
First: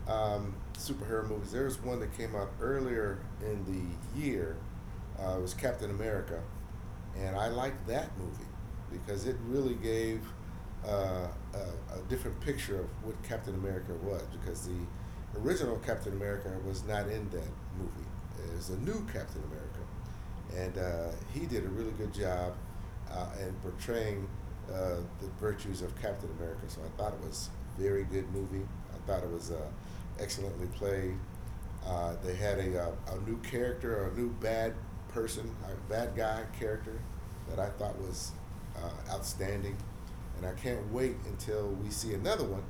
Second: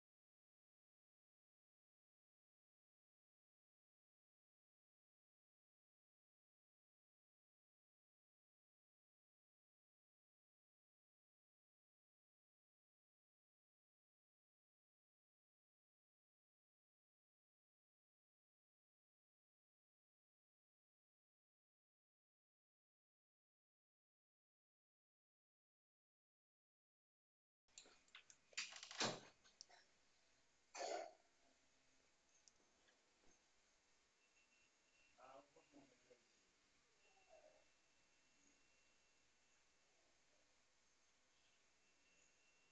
Speaker 2: superhero movies. There was one that came out earlier in the year. It was Captain America, and I liked that movie because it really gave uh, a different picture of what Captain America was. Because the original Captain America was not in that movie. It was a new Captain America, and he did a really good job in portraying the virtues of Captain America. So I thought it was a very good movie. I thought it was excellently played. They had a new character, a new bad person, a bad guy character that I thought was outstanding. And I can't wait until we see another one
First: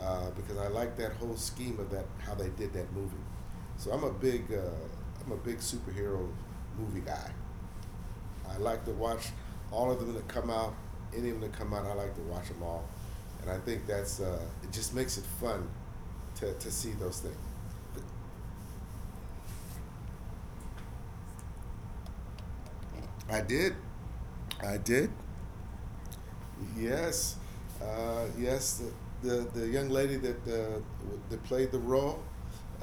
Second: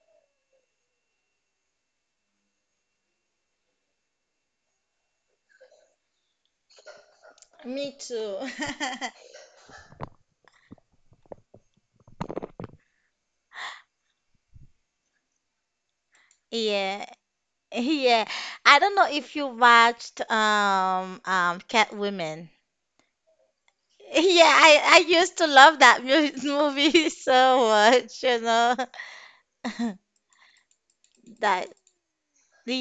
Speaker 2: because I like that whole scheme of that how they did that movie. So I'm a big superhero movie guy.
Speaker 1: Me too.
Speaker 2: I like to watch
Speaker 1: (laughs)
Speaker 2: all of them that come out, any of them that come out, I like to watch them all. And I think that's, it just makes it fun to see
Speaker 1: Yeah.
Speaker 2: those things.
Speaker 1: (laughs) Yeah. I don't know if you watched Cat Women.
Speaker 2: I did.
Speaker 1: Yeah,
Speaker 2: I
Speaker 1: I
Speaker 2: did.
Speaker 1: used to love that (laughs) movie
Speaker 2: Yes.
Speaker 1: so much, you know.
Speaker 2: Yes. The young lady that, that
Speaker 1: That
Speaker 2: played the role,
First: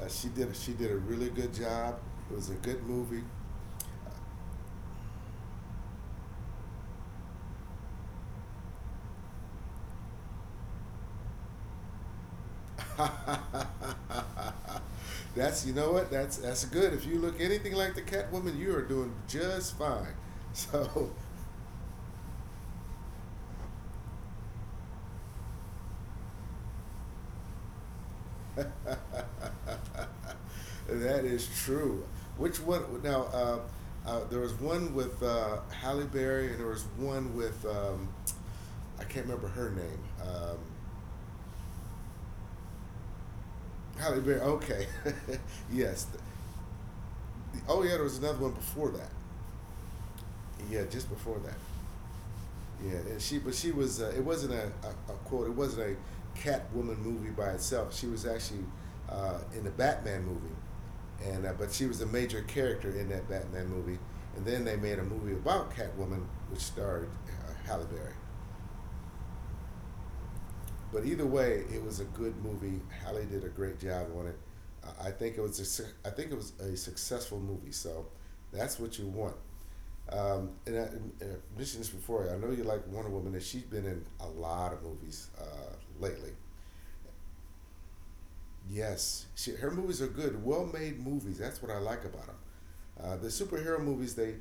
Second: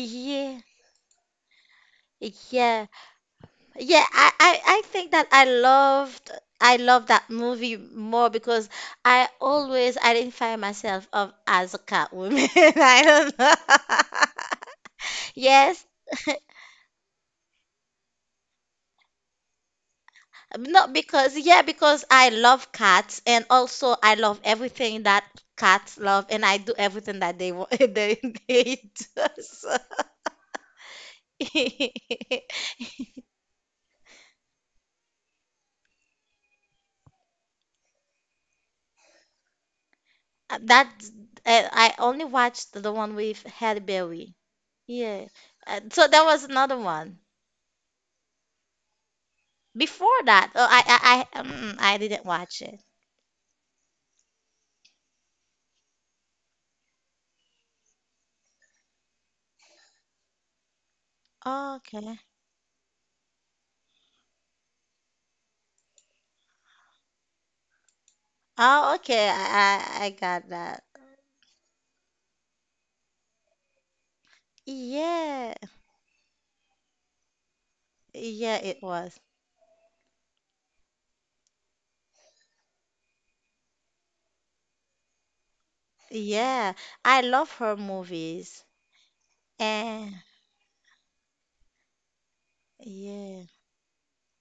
Speaker 2: she did a really good job. It was a good
Speaker 1: yeah,
Speaker 2: movie.
Speaker 1: yeah. I think that I loved that movie more because I always identify myself of as a cat woman. (laughs) I don't know.
Speaker 2: (laughs)
Speaker 1: (laughs)
Speaker 2: that's you
Speaker 1: Yes.
Speaker 2: know what that's that's good. If you look anything like the Catwoman, you are doing just fine.
Speaker 1: Not
Speaker 2: So
Speaker 1: because, yeah, because I love cats and also I love everything that cats love and I do everything that they want, (laughs) they do. So.
Speaker 2: (laughs) that is true. Which
Speaker 1: (laughs)
Speaker 2: one now? There was one with Halle Berry, and there was one with I can't remember her name.
Speaker 1: That's I only watched the one with Halle
Speaker 2: Halle
Speaker 1: Berry.
Speaker 2: Berry. Okay,
Speaker 1: Yeah.
Speaker 2: (laughs) yes.
Speaker 1: So that was another one.
Speaker 2: Oh yeah, there was another one before that.
Speaker 1: Before that, oh,
Speaker 2: Yeah, just before that.
Speaker 1: I didn't watch it.
Speaker 2: Yeah, and she but she was it wasn't a quote it wasn't a Catwoman movie by itself. She was actually in the Batman movie, and but
Speaker 1: Oh,
Speaker 2: she was a
Speaker 1: okay.
Speaker 2: major character in that Batman movie. And then they made a movie about Catwoman, which starred Halle Berry.
Speaker 1: Oh, okay. I got that.
Speaker 2: But either way, it was a good movie. Halle did a great job on it. I think it
Speaker 1: Yeah.
Speaker 2: was I think it was a successful movie. So
Speaker 1: Yeah,
Speaker 2: that's
Speaker 1: it
Speaker 2: what you
Speaker 1: was.
Speaker 2: want. And I mentioned this before. I know you like Wonder Woman, and she's been in a lot of movies lately.
Speaker 1: Yeah. I love her movies.
Speaker 2: Yes, she, her movies are
Speaker 1: And
Speaker 2: good, well-made movies. That's what I like about them. The
Speaker 1: yeah.
Speaker 2: superhero movies, they,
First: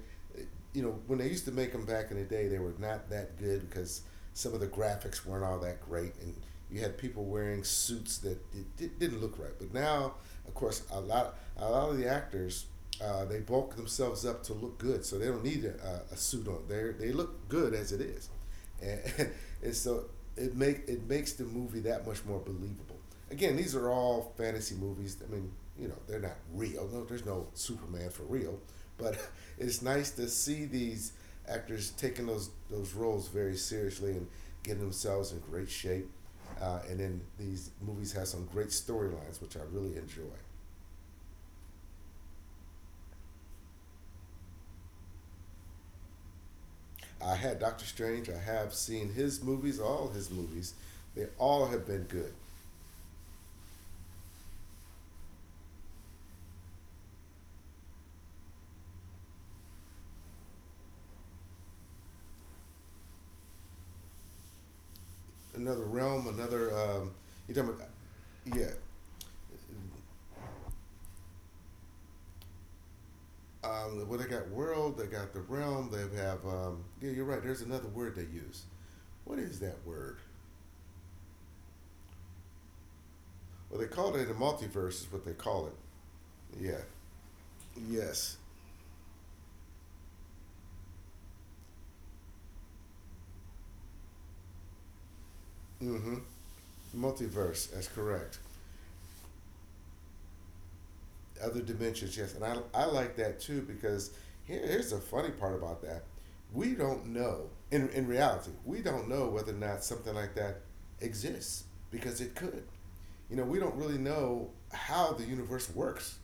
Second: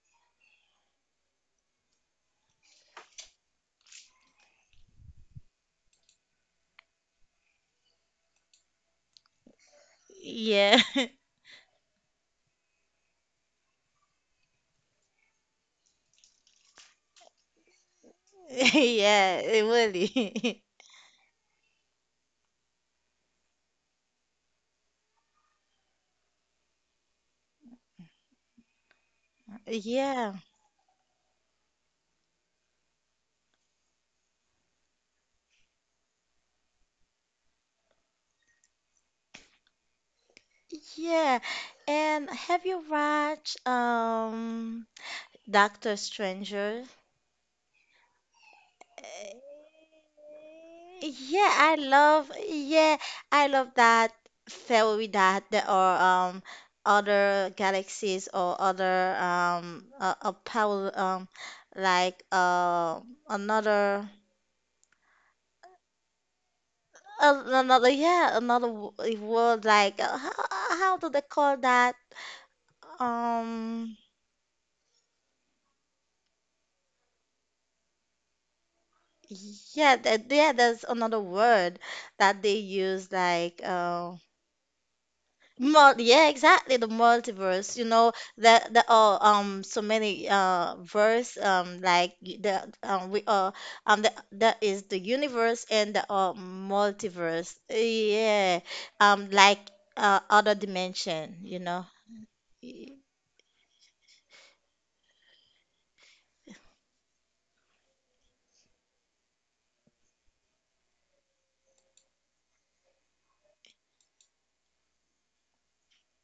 Speaker 2: you know, when they used to make them back in the day, they were not that good because some of the graphics weren't all that great, and you had people wearing suits that it, didn't look right. But now, of
Speaker 1: Yeah.
Speaker 2: course,
Speaker 1: (laughs)
Speaker 2: a lot of the actors, they bulk themselves up to look good, so they don't need a suit on. They look good as it is and, (laughs)
Speaker 1: Yeah, it
Speaker 2: and so
Speaker 1: really.
Speaker 2: it makes the movie that much more believable. Again, these are all fantasy movies. I mean, you know, they're not real. No, there's no Superman for real. But (laughs)
Speaker 1: (laughs)
Speaker 2: it's nice to
Speaker 1: Yeah.
Speaker 2: see these actors taking those roles very seriously and getting themselves in great shape. And then these movies have some great storylines, which I really enjoy.
Speaker 1: Yeah. And have you watched Doctor Stranger.
Speaker 2: I had Doctor Strange. I have seen his movies, all his movies. They all have been good.
Speaker 1: Yeah, I love that theory that there are um other galaxies or other a power like uh another
Speaker 2: Another Realm, another. You talking about.
Speaker 1: another yeah another
Speaker 2: Yeah.
Speaker 1: world. Like how do they call that um
Speaker 2: Well, they got world, they got the realm, they have, yeah, you're right, there's another word they use. What is that
Speaker 1: yeah
Speaker 2: word?
Speaker 1: yeah there's another word that they use like
Speaker 2: Well, they call it a multiverse, is what they call it.
Speaker 1: Mul yeah, exactly.
Speaker 2: Yeah.
Speaker 1: The multiverse, you know,
Speaker 2: Yes.
Speaker 1: that there are so many verse like y- the we are, the, that is the universe and
Speaker 2: Mm
Speaker 1: there
Speaker 2: hmm.
Speaker 1: are multiverse.
Speaker 2: Multiverse, that's correct.
Speaker 1: Yeah, like other dimension, you
Speaker 2: Other
Speaker 1: know.
Speaker 2: dimensions, yes. And I like that too because here's the funny part about that. We don't know, in reality, we don't know whether or not something like that exists because it could. You know, we don't really know how the universe works.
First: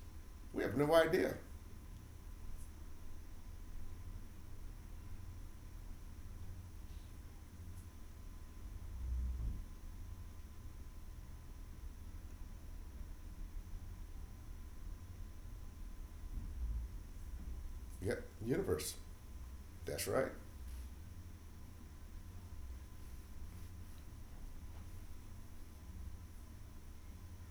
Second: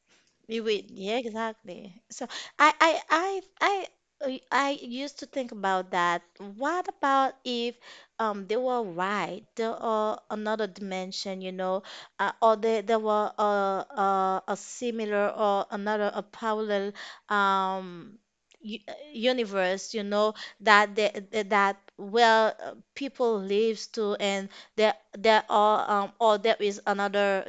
Speaker 2: We
Speaker 1: You
Speaker 2: have
Speaker 1: would,
Speaker 2: no
Speaker 1: yeah,
Speaker 2: idea.
Speaker 1: exactly. So I, I, I, I used to think about that. What about if they were right? There are another dimension, you know, or they there were a similar or another a parallel um
Speaker 2: Yep, universe.
Speaker 1: universe, you
Speaker 2: That's right.
Speaker 1: know, that they, that where people lives to, and there are or there is another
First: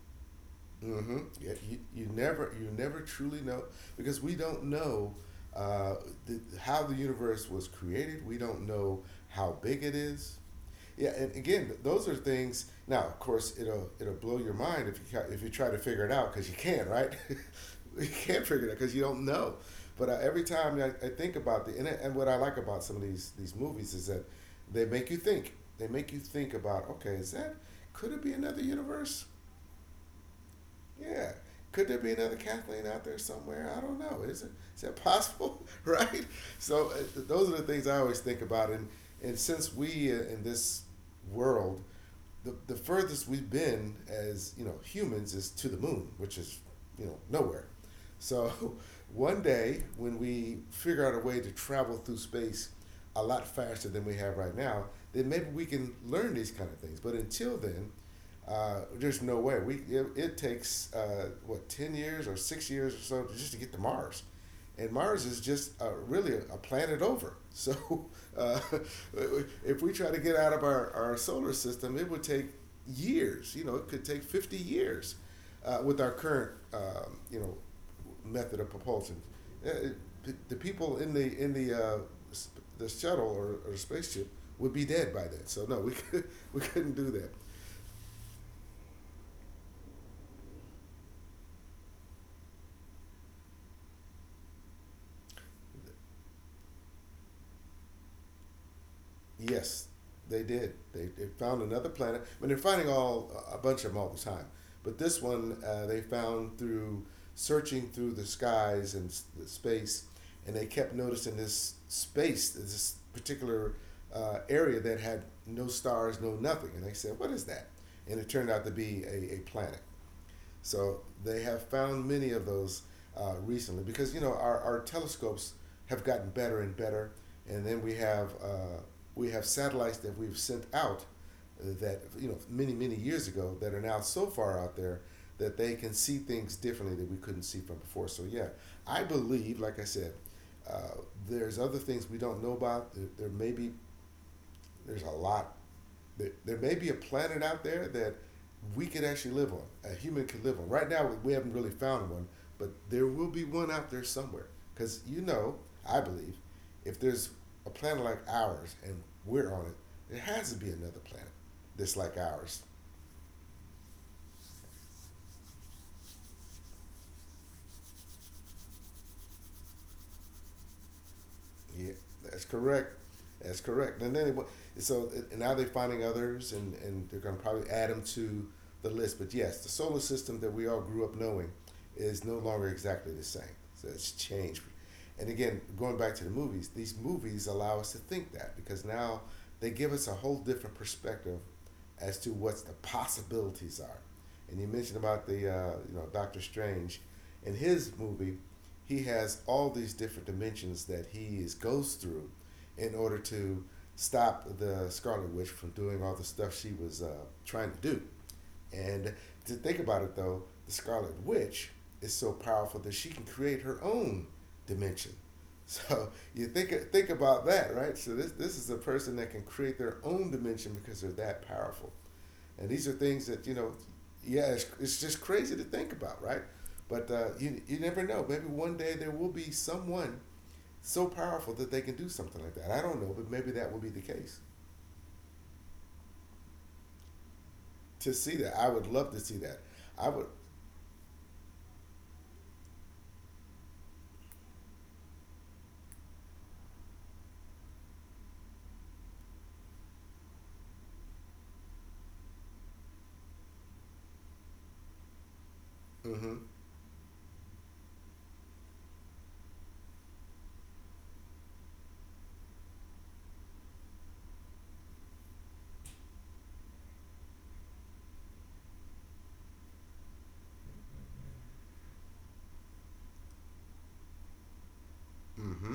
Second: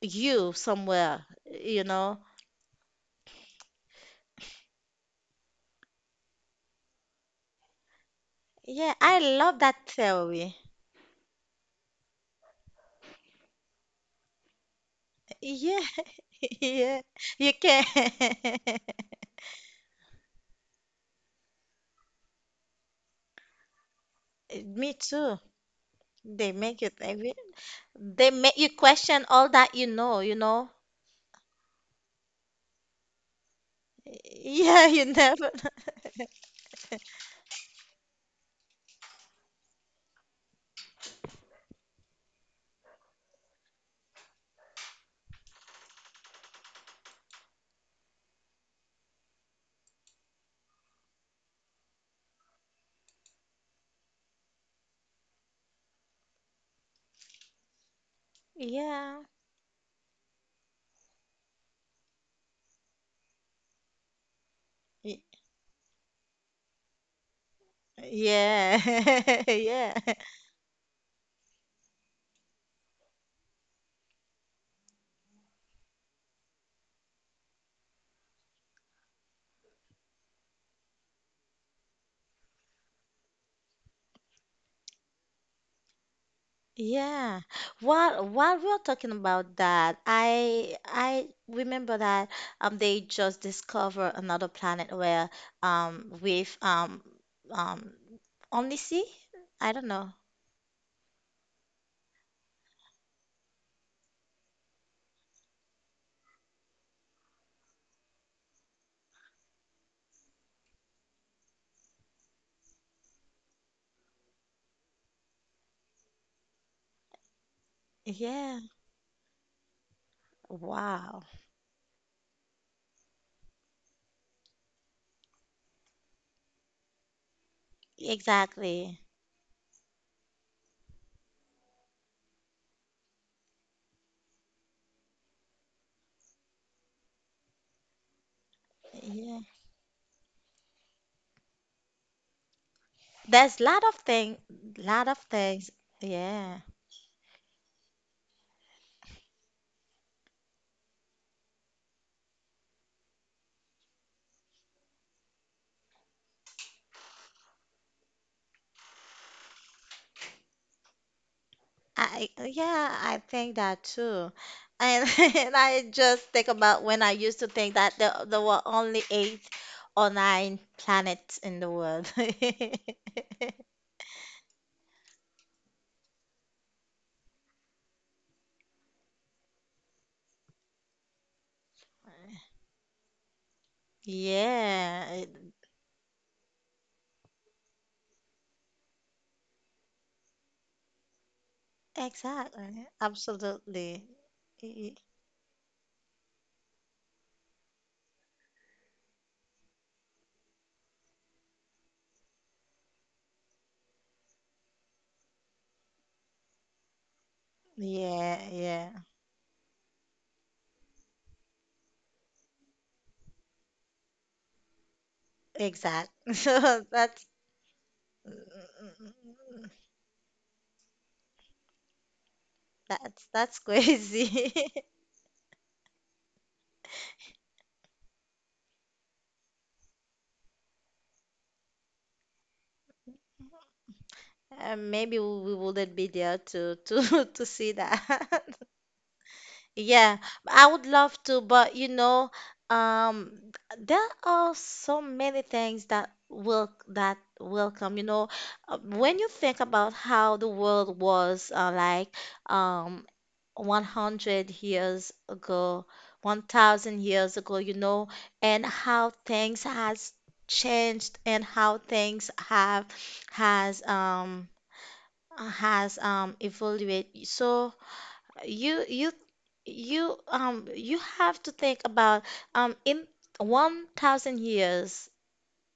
Speaker 1: you
Speaker 2: Mm-hmm.
Speaker 1: somewhere,
Speaker 2: Yeah,
Speaker 1: you know.
Speaker 2: you never truly know because we don't know uh, how the universe was created. We don't
Speaker 1: Yeah,
Speaker 2: know
Speaker 1: I love
Speaker 2: how big
Speaker 1: that
Speaker 2: it is.
Speaker 1: theory.
Speaker 2: Yeah, and again, those are things. Now, of course, it'll blow your mind if you try
Speaker 1: Yeah,
Speaker 2: to figure it out because you
Speaker 1: (laughs)
Speaker 2: can,
Speaker 1: yeah,
Speaker 2: right?
Speaker 1: you can.
Speaker 2: (laughs) You can't figure it out
Speaker 1: (laughs)
Speaker 2: because you don't know. But every time I think about the and what I like about some of these movies is that they
Speaker 1: Me
Speaker 2: make you
Speaker 1: too.
Speaker 2: think. They make you
Speaker 1: They
Speaker 2: think
Speaker 1: make you
Speaker 2: about okay, is
Speaker 1: think.
Speaker 2: that could it
Speaker 1: They
Speaker 2: be
Speaker 1: make
Speaker 2: another
Speaker 1: you question
Speaker 2: universe?
Speaker 1: all that you know. You know.
Speaker 2: Yeah. Could there be another Kathleen out there somewhere? I don't know.
Speaker 1: (laughs)
Speaker 2: Is
Speaker 1: Yeah,
Speaker 2: that
Speaker 1: you never.
Speaker 2: possible? (laughs)
Speaker 1: (laughs)
Speaker 2: Right? So those are the things I always think about. And since we in this world the furthest we've been as you know humans is to the moon, which is you know nowhere. So (laughs) one day when we figure out a way to travel through space a lot faster than we have right now, then maybe we can learn these kind of things. But until then,
Speaker 1: Yeah.
Speaker 2: there's no way. We it takes what 10 years or 6 years or so just to get to Mars, and
Speaker 1: Y-
Speaker 2: Mars is just really a, planet over. (laughs) So uh,
Speaker 1: yeah. (laughs)
Speaker 2: if
Speaker 1: Yeah.
Speaker 2: we try to get out of our solar system, it would take years. You know, it could take 50 years with our current, you know, method of propulsion. Uh, it- the people in the shuttle or spaceship would be dead by then. So no, we (laughs) could, we couldn't do that.
Speaker 1: Yeah. While we're talking about that, I remember that they just discover another planet where with um omnisci? I don't
Speaker 2: Yes,
Speaker 1: know.
Speaker 2: they did. They found another planet. I mean, they're finding all a bunch of them all the time, but this one they found through searching through the skies and the space, and they kept noticing this space, this particular area that had no stars, no nothing, and they said, "What is that?" And it turned
Speaker 1: Yeah.
Speaker 2: out to be a planet. So
Speaker 1: Wow.
Speaker 2: they have found many of those recently because you know our telescopes have gotten better and better, and then we have uh,
Speaker 1: Exactly.
Speaker 2: we have satellites that we've sent out that you know many many years ago that are now so far out there that they can see things differently that we couldn't see from before. So yeah, I
Speaker 1: Yeah.
Speaker 2: believe, like I said, uh, there's other things we don't know about. There may
Speaker 1: There's
Speaker 2: be
Speaker 1: lot of
Speaker 2: there's
Speaker 1: lot
Speaker 2: a
Speaker 1: of
Speaker 2: lot
Speaker 1: things.
Speaker 2: there
Speaker 1: Yeah.
Speaker 2: may be a planet out there that we could actually live on. A human could live on. Right now, we haven't really found one, but there will be one out there somewhere. Because you know, I believe, if there's a planet like ours and we're on it, there has to be another planet that's like
Speaker 1: I
Speaker 2: ours.
Speaker 1: yeah, I think that too. And, (laughs) and I just think about when I used to think that there were only eight or nine planets in the
Speaker 2: Yeah,
Speaker 1: world.
Speaker 2: that's
Speaker 1: (laughs)
Speaker 2: correct. That's correct. And then it, so and now they're finding others, and they're going to probably add them to the list. But yes, the solar system that we all grew up knowing is no longer exactly the same. So it's changed.
Speaker 1: Yeah,
Speaker 2: And again, going back to the movies, these movies allow us to think that because now they give us a whole different perspective as to what the
Speaker 1: exactly.
Speaker 2: possibilities are.
Speaker 1: Absolutely.
Speaker 2: And you
Speaker 1: Y-
Speaker 2: mentioned about the you know Doctor Strange, in his movie, he has all these different dimensions that he is, goes through in order to stop the Scarlet Witch from doing all the stuff she was trying to do.
Speaker 1: Yeah, yeah.
Speaker 2: And to think about it though, the Scarlet Witch is so powerful that she can create her own dimension
Speaker 1: Exact.
Speaker 2: so
Speaker 1: (laughs)
Speaker 2: you think
Speaker 1: So
Speaker 2: about that, right? So this is a person that can create their own dimension because they're that powerful. And these are things that you
Speaker 1: that's
Speaker 2: know, yeah,
Speaker 1: crazy. (laughs)
Speaker 2: it's just crazy to think about, right? But you you never know. Maybe one day there will be someone so powerful that they can do something like that. I don't know, but maybe that will be the case.
Speaker 1: And maybe we wouldn't be there to (laughs) to see
Speaker 2: To see
Speaker 1: that.
Speaker 2: that,
Speaker 1: (laughs)
Speaker 2: I would love to see that. I
Speaker 1: Yeah,
Speaker 2: would.
Speaker 1: I would love to, but you know, um, there are so many things that will come. You know, uh, when you think about how the world was like um 100 years ago,
Speaker 2: Mm-hmm.
Speaker 1: 1,000 years ago, you know, and how things has changed and how things have has um has evolved. So you you you, you have to think about in 1,000 years,
Speaker 2: Mm-hmm.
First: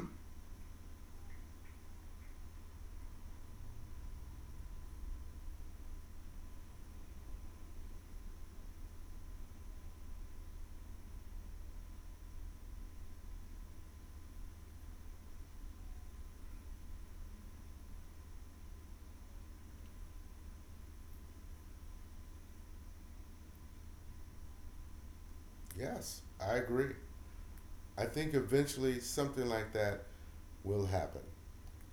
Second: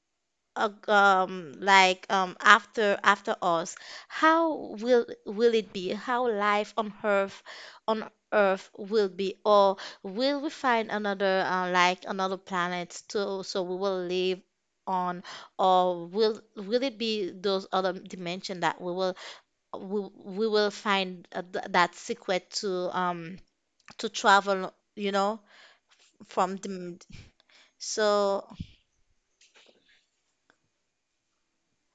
Speaker 1: like after after us, how will it be, how life on earth will be? Or will we find another like another planet to so we will live on? Or will it be those other dimension that we will find that secret um to travel, you know,
Speaker 2: Yes,
Speaker 1: from
Speaker 2: I agree.
Speaker 1: the,
Speaker 2: I think
Speaker 1: so
Speaker 2: eventually something like that will happen.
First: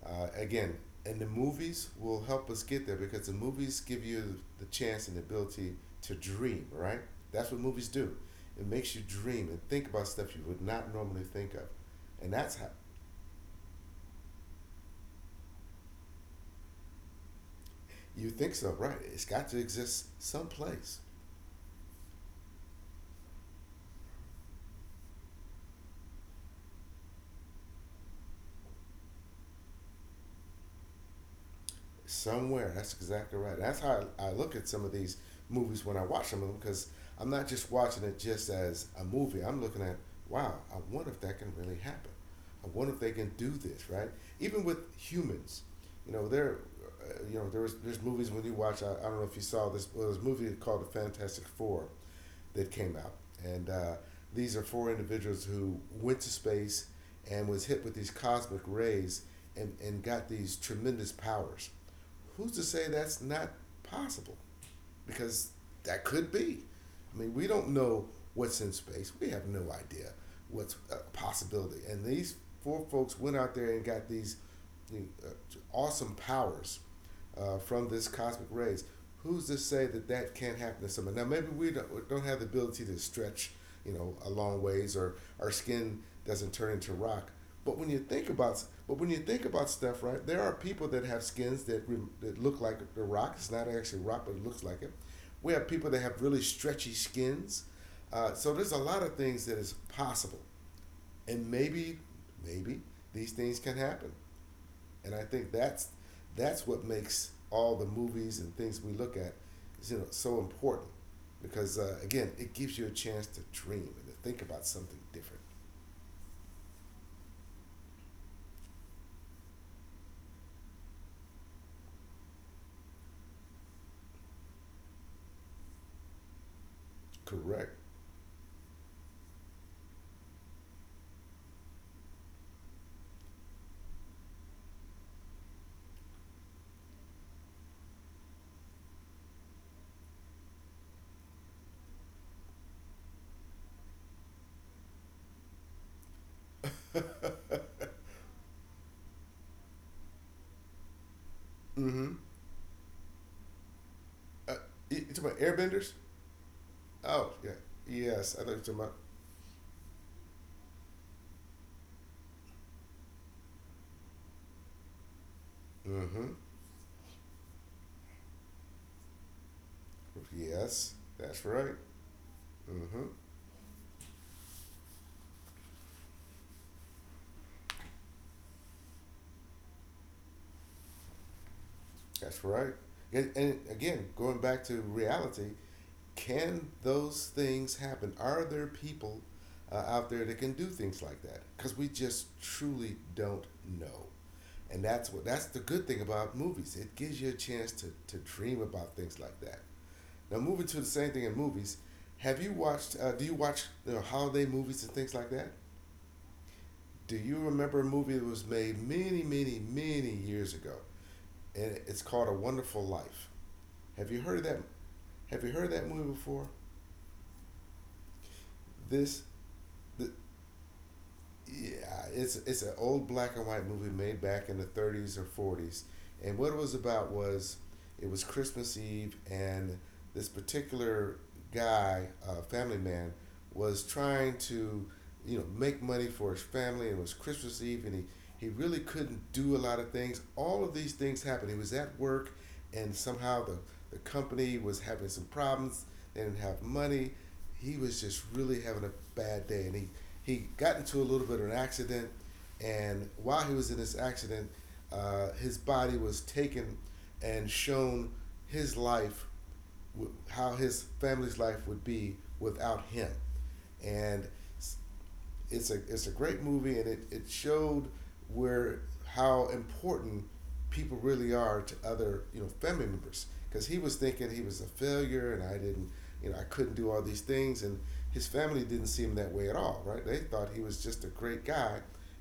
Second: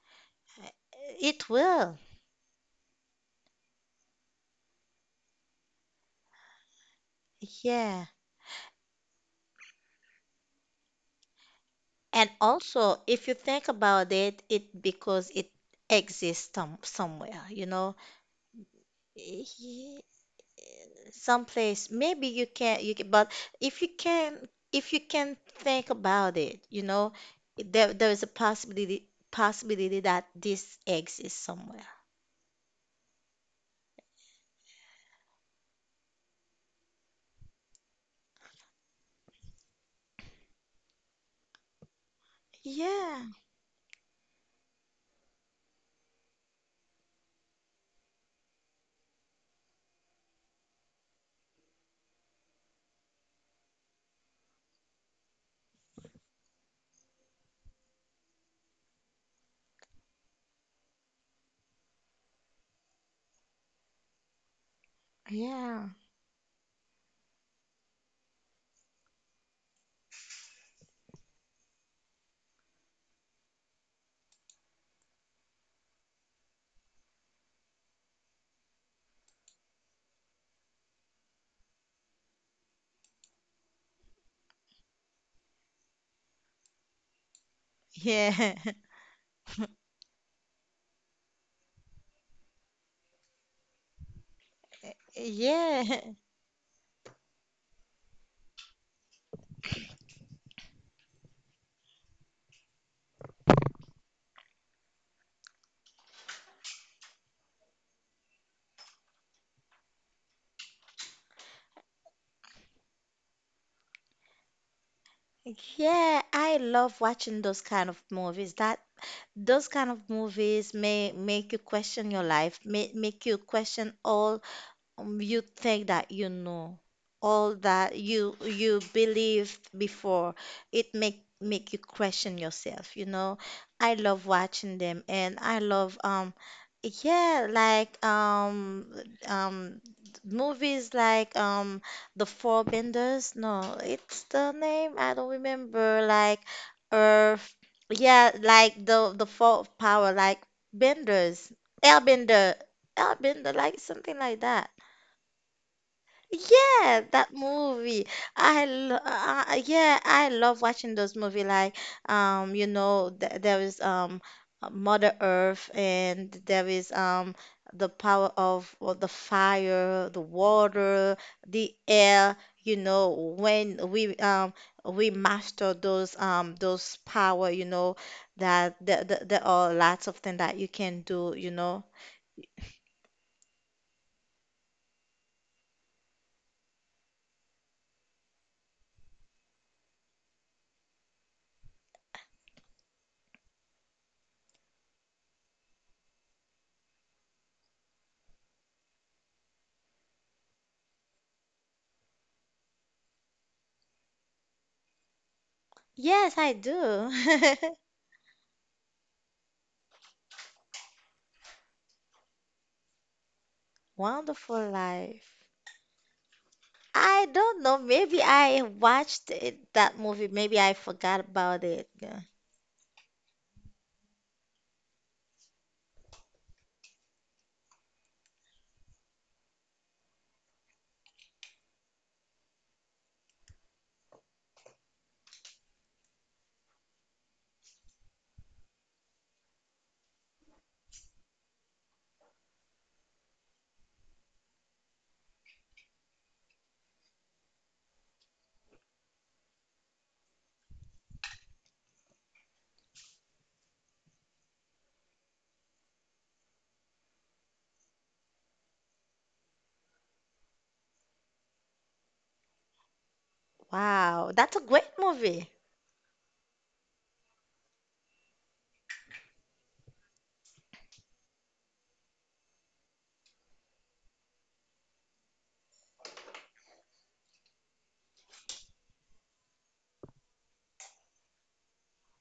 Speaker 2: Again, and the
Speaker 1: it
Speaker 2: movies
Speaker 1: will.
Speaker 2: will help us get there because the movies give you the chance and the ability to dream, right? That's what movies
Speaker 1: Yeah.
Speaker 2: do. It makes you dream and think about stuff you would not normally think of.
Speaker 1: And
Speaker 2: And that's how
Speaker 1: also, if you think about it, it because it exists somewhere, you know,
Speaker 2: you think so, right? It's got to
Speaker 1: Y-
Speaker 2: exist someplace.
Speaker 1: someplace. Maybe you can, but if you can, if you can think about it, you know, there is a possibility that this exists somewhere.
Speaker 2: Somewhere. That's exactly right. That's how I look at some of these movies when I watch them because I'm not just watching it just as a movie. I'm looking at, wow, I wonder if that can really happen. I wonder if they
Speaker 1: Yeah,
Speaker 2: can do this, right? Even with humans, you know, there's movies when you watch. I don't know if you saw this. Well, this movie called The Fantastic Four, that came out. And these are four individuals who went to space and was hit with these cosmic rays and got these tremendous powers. Who's to say that's not possible? Because
Speaker 1: yeah,
Speaker 2: that could be. I mean, we don't know what's in space. We have no idea what's a possibility. And these four folks went out there and got these uh, awesome powers from this cosmic rays. Who's to say that that can't happen to someone? Now, maybe we don't have the ability to stretch, you know, a long ways, or our skin doesn't turn into rock. But when you think
Speaker 1: yeah,
Speaker 2: about, but when you think about stuff, right? There are people that have skins that look like the rock. It's not actually rock, but it looks like it.
Speaker 1: (laughs)
Speaker 2: We have people that
Speaker 1: yeah.
Speaker 2: have really stretchy skins. So there's a lot of things that is possible, and maybe these things can happen. And I think that's what makes all the movies and things we look at, is, you know, so important, because again, it gives you a chance to dream and to think about something different.
Speaker 1: Yeah, I love watching those kind of movies. That those kind of movies may make you question your life, may make you question all, you think that you know all
Speaker 2: Correct.
Speaker 1: that you believed before. It make you question yourself, you know. I love watching them, and I love yeah like um um movies like The Four Benders, no it's the name I don't remember, like Earth. Yeah, like the four power, like benders.
Speaker 2: Mm-hmm.
Speaker 1: Airbender, like something like
Speaker 2: Uh,
Speaker 1: that.
Speaker 2: you talking about airbenders?
Speaker 1: Yeah, that
Speaker 2: Oh yeah.
Speaker 1: movie.
Speaker 2: Yes, I thought you were talking about.
Speaker 1: Yeah, I love watching those movie, like you know, th there is Mother Earth, and
Speaker 2: Mm-hmm.
Speaker 1: there is the power of, well, the fire, the
Speaker 2: Yes,
Speaker 1: water,
Speaker 2: that's
Speaker 1: the
Speaker 2: right.
Speaker 1: air. You
Speaker 2: Mm-hmm.
Speaker 1: know, when we master those power, you know, that there are lots of things that you can do, you know.
Speaker 2: That's right. And again, going back to reality, can those things happen? Are there people out there that can do things like that? Because we just truly don't know. And that's the good thing about movies. It gives you a chance to dream about things like that. Now moving to the same thing in movies, have you watched? Do you watch you know, holiday movies and things like that?
Speaker 1: Yes, I do.
Speaker 2: Do you remember a movie that was made many, many, many years ago, and it's called A Wonderful Life?
Speaker 1: (laughs)
Speaker 2: Have you heard of that?
Speaker 1: Wonderful
Speaker 2: Have
Speaker 1: life.
Speaker 2: you heard of that movie before?
Speaker 1: I don't know. Maybe I
Speaker 2: This,
Speaker 1: watched it, that
Speaker 2: the,
Speaker 1: movie. Maybe I forgot about it.
Speaker 2: yeah,
Speaker 1: Yeah.
Speaker 2: it's an old black and white movie made back in the 30s or 40s, and what it was about was it was Christmas Eve, and this particular guy, family man, was trying to, you know, make money for his family. It was Christmas Eve, and he really couldn't do a lot of things. All of these things happened. He was at work, and somehow the company was having some problems. They didn't have money. He was just really having a bad day, and he got into a little bit of an accident and while he was in this accident, his body was taken and shown his life, how his family's life would be without him. And
Speaker 1: Wow, that's a great movie.
Speaker 2: it's a great movie, and it showed where how important people really are to other you know family members. Because he was thinking he was a failure, and I didn't, you know, I couldn't do all these things, and his family didn't see him that way at all, right? They thought he was just a great guy,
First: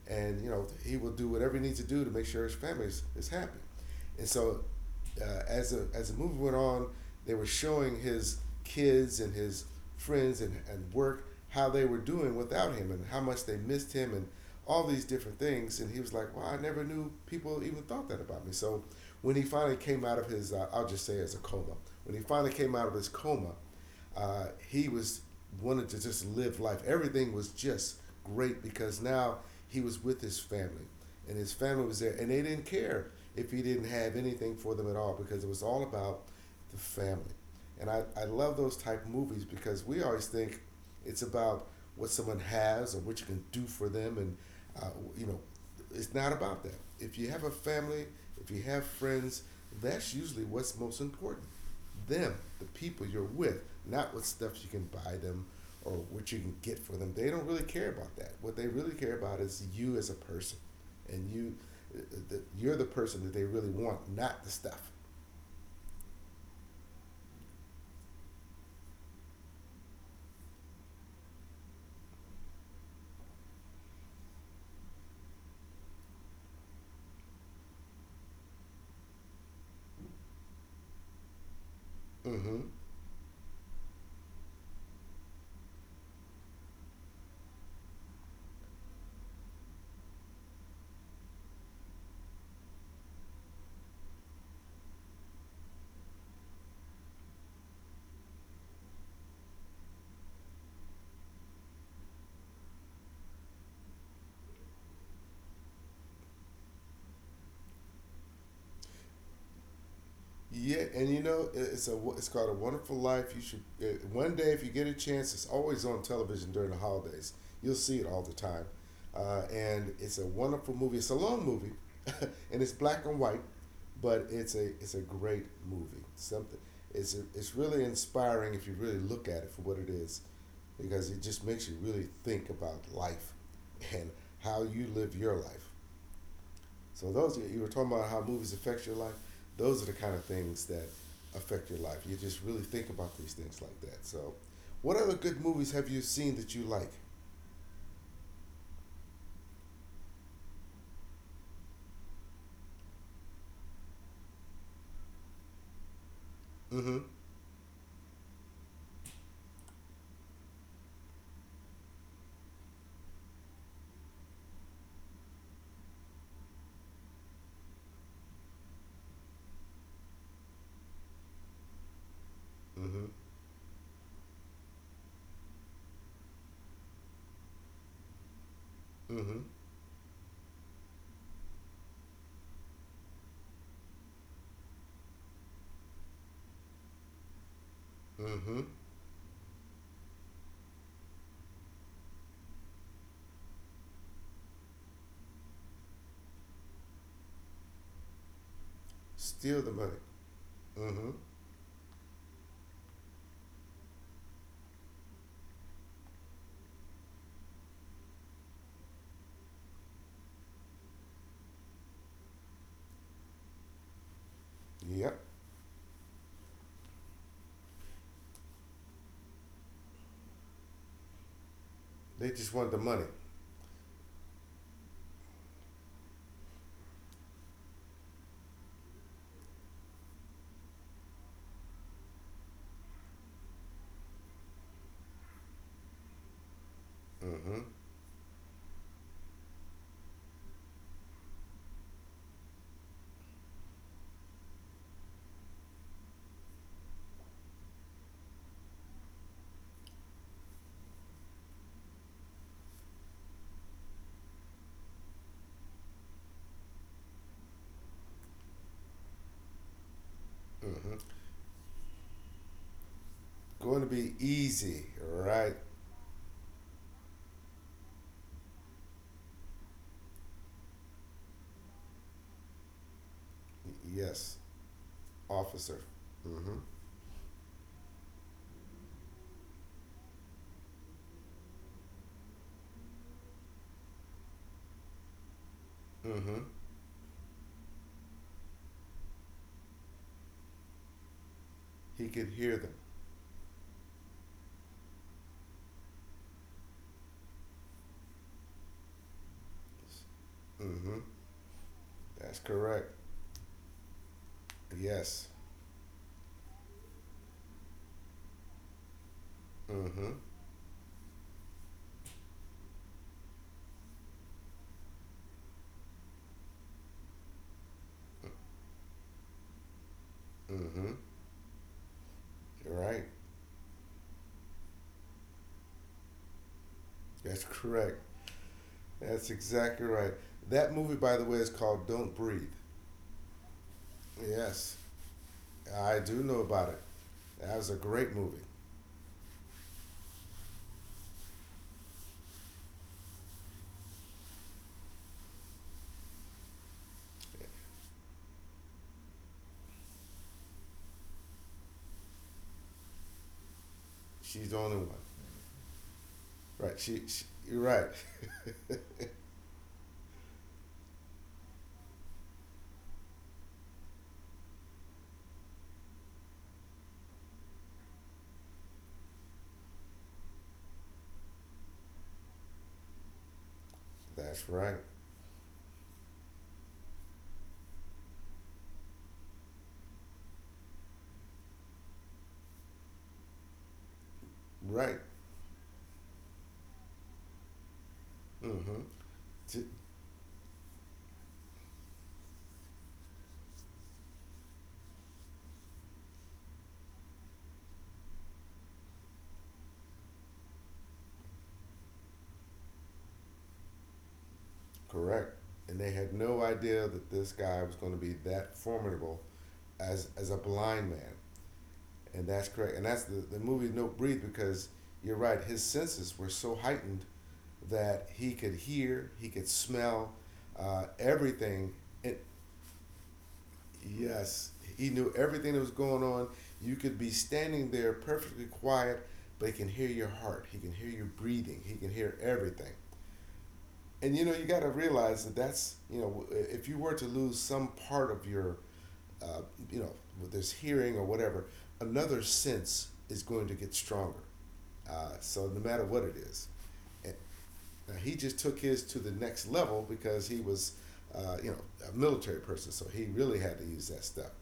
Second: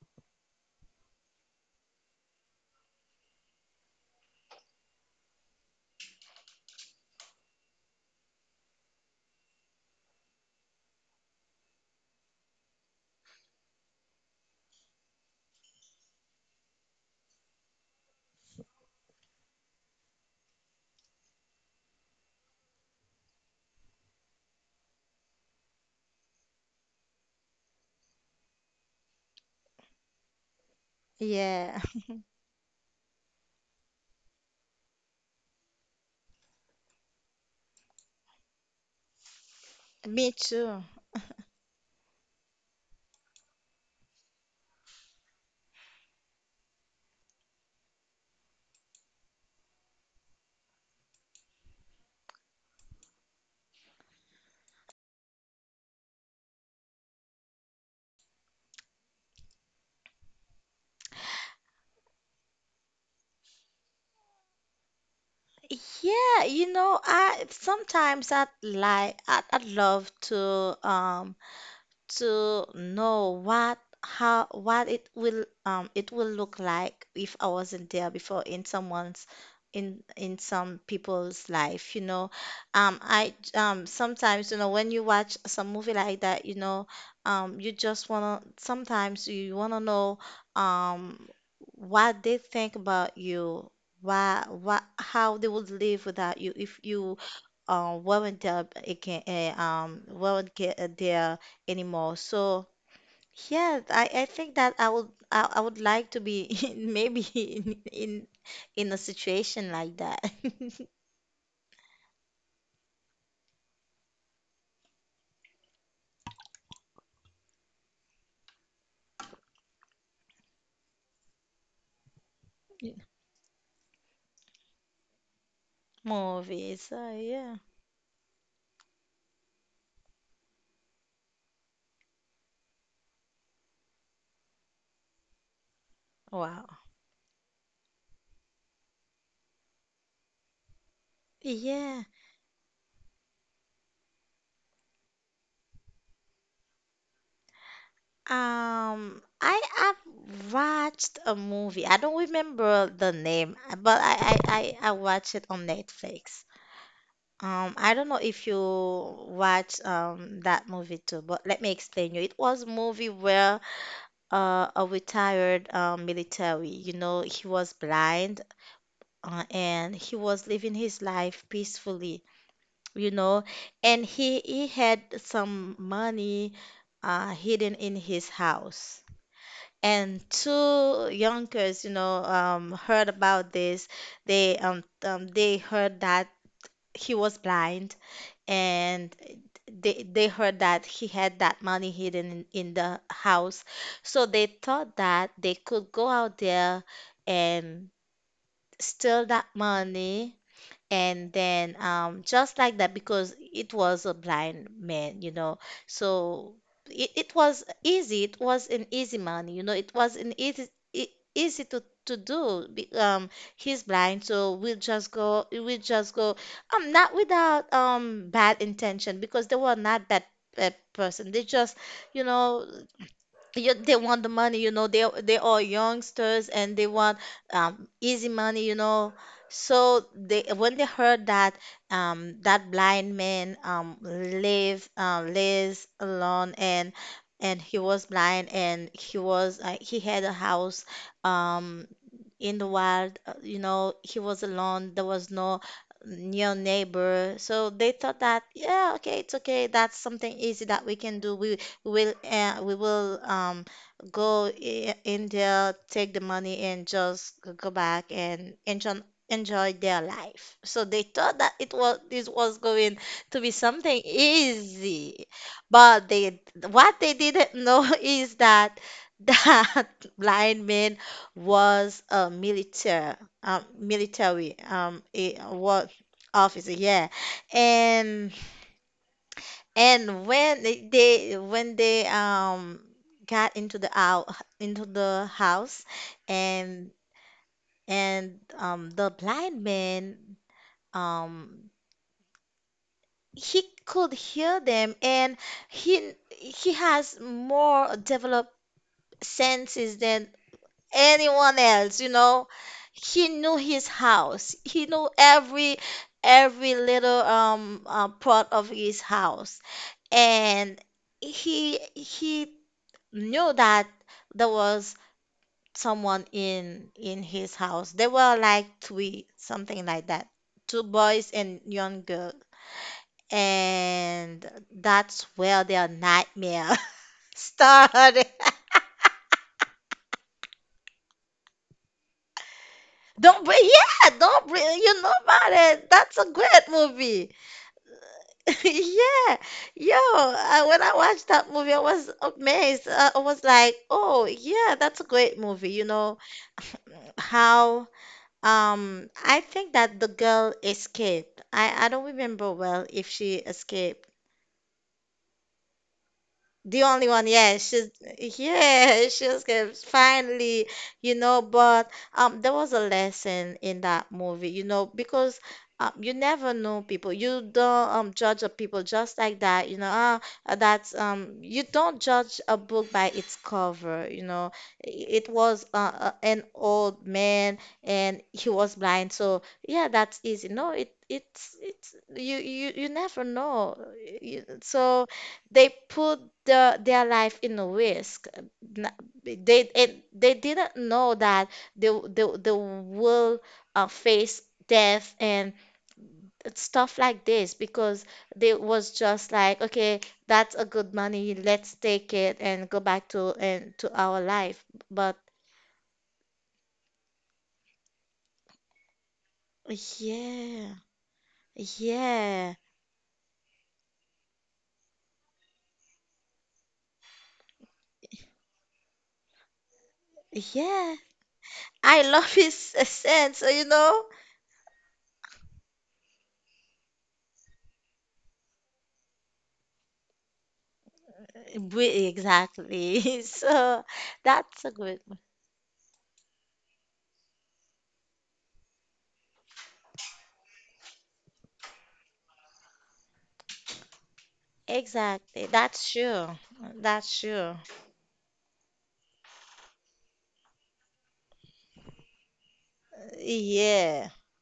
Speaker 2: and you know he will do whatever he needs to do to make sure his family is happy. And so as a as the movie went on, they were showing his kids and his friends and work how they were doing without him and how much they missed him and all these different things. And he was like, "Well, I never knew people even thought that about me." So when he finally came out of his, I'll just say, as a coma, when he finally came out of his coma, he was wanted to just live life. Everything was just great because now he was with his family, and his
Speaker 1: Yeah,
Speaker 2: family was there, and they didn't care if he didn't have anything for them at all because it was all about the family. And I love those type of movies because we
Speaker 1: (laughs)
Speaker 2: always
Speaker 1: me
Speaker 2: think
Speaker 1: too.
Speaker 2: it's about what someone has or what you can do for them, and uh, you know, it's not about that. If you have a family, if you have friends, that's usually what's most important them, the people you're with, not what stuff you can buy them or what you can get for them. They don't really care about that. What they really care about is you as a person, and uh, you're the person that they really want, not the stuff.
Speaker 1: Yeah, you know, I sometimes I like I love to know what, how, what it will look like if I wasn't there before in someone's, in some people's life, you know.
Speaker 2: Mm-hmm.
Speaker 1: I Sometimes, you know, when you watch some movie like that, you know, you just wanna, sometimes you wanna know um what they think about you, why, what, how they would live without you if you weren't there again, weren't get, there anymore. So yeah, I think that I would, I would like to be (laughs) in, maybe in a situation like that. (laughs)
Speaker 2: Yeah, and you know it's a it's called a Wonderful Life. You should one day if you get a chance, it's always on television during the holidays. You'll see it all the time, and it's a wonderful movie. It's a long movie, (laughs) and it's black and white, but it's a great movie. Something
Speaker 1: Movie. So
Speaker 2: it's it's
Speaker 1: yeah.
Speaker 2: really inspiring if you really look at it for what it is, because it just makes you really think about life and how you live your life.
Speaker 1: Wow.
Speaker 2: So those you were talking about how movies affect your life. Those are the kind of things that affect your life.
Speaker 1: Yeah.
Speaker 2: You just really think about these things like that. So, what other good movies have you seen that you like?
Speaker 1: I have watched a movie, I don't remember the name, but I watched it on Netflix.
Speaker 2: Mm-hmm.
Speaker 1: I don't know if you watch that movie too, but let me explain you. It was a movie where a retired military. You know, he was blind, and he was living his life peacefully,
Speaker 2: Mm-hmm.
Speaker 1: you know, and he had some money hidden in his house.
Speaker 2: Mm-hmm.
Speaker 1: And two Yonkers, you know, heard about this. They heard that he was blind,
Speaker 2: Mm-hmm.
Speaker 1: and they heard that he had that money hidden in the house. So they thought that they could go out there and steal that
Speaker 2: Steal the money.
Speaker 1: money,
Speaker 2: Mm-hmm.
Speaker 1: and then, just like that, because it was a blind man, you know. So it was easy. It was an easy money, you know. It was an easy, easy to do. He's blind, so
Speaker 2: Yep.
Speaker 1: we'll just go, not without bad intention, because they were not bad person. They just, you
Speaker 2: They just
Speaker 1: know,
Speaker 2: want the money.
Speaker 1: you, they want the money, you know, they are youngsters, and they want easy money, you know. So they, when they heard that that blind man lives alone, and
Speaker 2: Mm-hmm.
Speaker 1: he was blind, and he was he had a house um, in the wild, you know, he was alone. There was no near neighbor. So they thought that, yeah, okay, it's okay. That's something easy that we can do. We will go in there, take the money, and just go back and enjoy their life. So they
Speaker 2: Mm-hmm.
Speaker 1: thought that it was this was going to be
Speaker 2: Going to
Speaker 1: something
Speaker 2: be easy,
Speaker 1: easy,
Speaker 2: right?
Speaker 1: but they, what they didn't know (laughs) is that that (laughs) blind man was a military,
Speaker 2: Yes.
Speaker 1: military a,
Speaker 2: Officer.
Speaker 1: what
Speaker 2: Mm-hmm.
Speaker 1: officer. Yeah. And when when they got into the out into the house.
Speaker 2: Mm-hmm.
Speaker 1: and and the blind man, um
Speaker 2: He could hear them.
Speaker 1: he could hear them, and he has more developed senses than
Speaker 2: Mm-hmm.
Speaker 1: anyone else, you
Speaker 2: That's
Speaker 1: know.
Speaker 2: correct.
Speaker 1: He knew his house. He knew
Speaker 2: Yes.
Speaker 1: every little part of his house.
Speaker 2: Mm-hmm.
Speaker 1: And he knew that there was someone in his house. They were like three, something like that, two
Speaker 2: Mm-hmm.
Speaker 1: boys and young girl,
Speaker 2: Right.
Speaker 1: and that's where their nightmare (laughs)
Speaker 2: That's correct.
Speaker 1: started.
Speaker 2: That's exactly right. That movie, by the way, is called Don't Breathe.
Speaker 1: Don't bring, yeah, don't bring,
Speaker 2: Yes,
Speaker 1: you know about it.
Speaker 2: I
Speaker 1: That's
Speaker 2: do
Speaker 1: a
Speaker 2: know
Speaker 1: great
Speaker 2: about it.
Speaker 1: movie.
Speaker 2: That was a great movie.
Speaker 1: (laughs) Yeah, yo, when I watched that movie, I was amazed. I was like, oh, yeah, that's a great movie. You know, (laughs) how, I think that the girl escaped. I don't remember well if she escaped,
Speaker 2: She's the only one. Right.
Speaker 1: the
Speaker 2: She.
Speaker 1: only
Speaker 2: she
Speaker 1: one, yeah,
Speaker 2: you're right.
Speaker 1: she's, yeah, (laughs) she's good, finally, you know. But there was a lesson in that movie, you know, because you never know people. You don't judge a people just like that, you know. Ah, that's you don't judge a book by its cover,
Speaker 2: (laughs)
Speaker 1: you
Speaker 2: That's
Speaker 1: know.
Speaker 2: right.
Speaker 1: It was an old man, and he was blind, so yeah, that's easy. No, it's you you never know. You,
Speaker 2: Right.
Speaker 1: so they put the, their life in a risk.
Speaker 2: Mm-hmm.
Speaker 1: N-
Speaker 2: T-
Speaker 1: They, it, they didn't know that they will face death and stuff like this because they was just like, okay, that's a good money, let's take it and go back to our life. But
Speaker 2: correct. And they had no idea that this guy was going to be that formidable as a
Speaker 1: yeah,
Speaker 2: blind man. And that's
Speaker 1: yeah,
Speaker 2: correct. And that's the movie No Breathe because you're right, his senses were so heightened that he could hear, he could smell
Speaker 1: yeah.
Speaker 2: everything.
Speaker 1: I
Speaker 2: And
Speaker 1: love his (laughs) sense, you know?
Speaker 2: yes, he knew everything that was going on. You could be standing there perfectly quiet, but he can hear your heart, he can hear your breathing, he can
Speaker 1: We,
Speaker 2: hear everything.
Speaker 1: exactly. (laughs) So
Speaker 2: And you know, you got
Speaker 1: that's
Speaker 2: to
Speaker 1: a good.
Speaker 2: realize that that's, you know, if you were to lose some part of your, uh, you know, this hearing or whatever, another sense is going to get stronger. Uh,
Speaker 1: Exactly.
Speaker 2: so no matter
Speaker 1: That's
Speaker 2: what it
Speaker 1: true.
Speaker 2: is, and
Speaker 1: That's true.
Speaker 2: he just took his to the next level because he was, you know, a military person. So he really had to use that
Speaker 1: Yeah.
Speaker 2: stuff. (laughs)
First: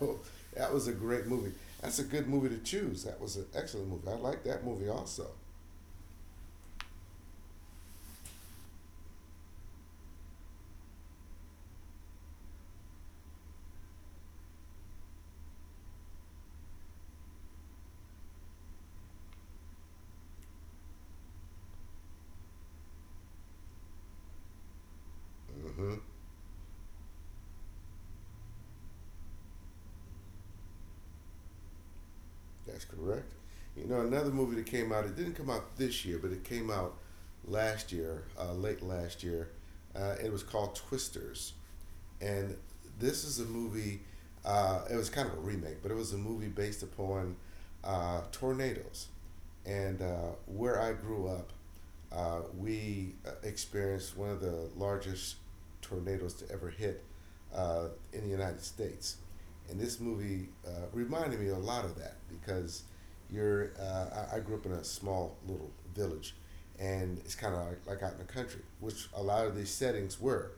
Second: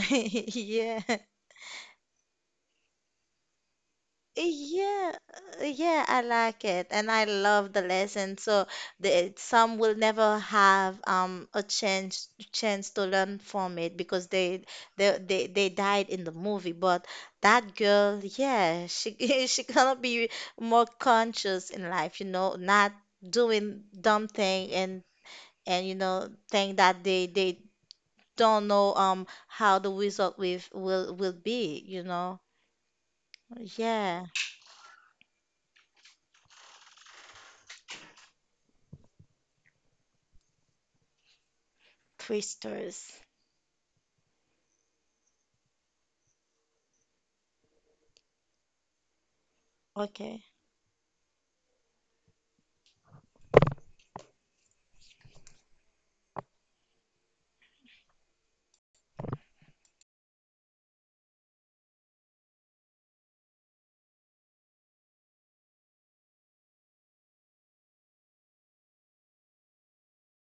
Speaker 2: So that was a
Speaker 1: Yeah.
Speaker 2: great movie. That's a good movie to choose. That was an excellent movie. I like that movie
Speaker 1: Yeah.
Speaker 2: also.
Speaker 1: Yeah, I like it. And I love the lesson. So the some will never have a chance to learn from it because they died in the movie. But that girl, yeah, she (laughs) she gonna be more conscious in life, you know, not doing dumb thing, and you
Speaker 2: hmm
Speaker 1: know, thing that they don't know how the result with will be, you know.
Speaker 2: That's correct. You know,
Speaker 1: Yeah.
Speaker 2: another movie that came out. It didn't come out this year, but it came out last year, late last year. It was called Twisters. And
Speaker 1: Twisters.
Speaker 2: this is a movie. It was kind of a remake, but it was a movie based upon tornadoes. And
Speaker 1: Okay.
Speaker 2: where I grew up, we experienced one of the largest tornadoes to ever hit in the United States. And this movie reminded me a lot of that because you're, I grew up in a small little village and it's kind of like out in the country, which a lot of these settings were.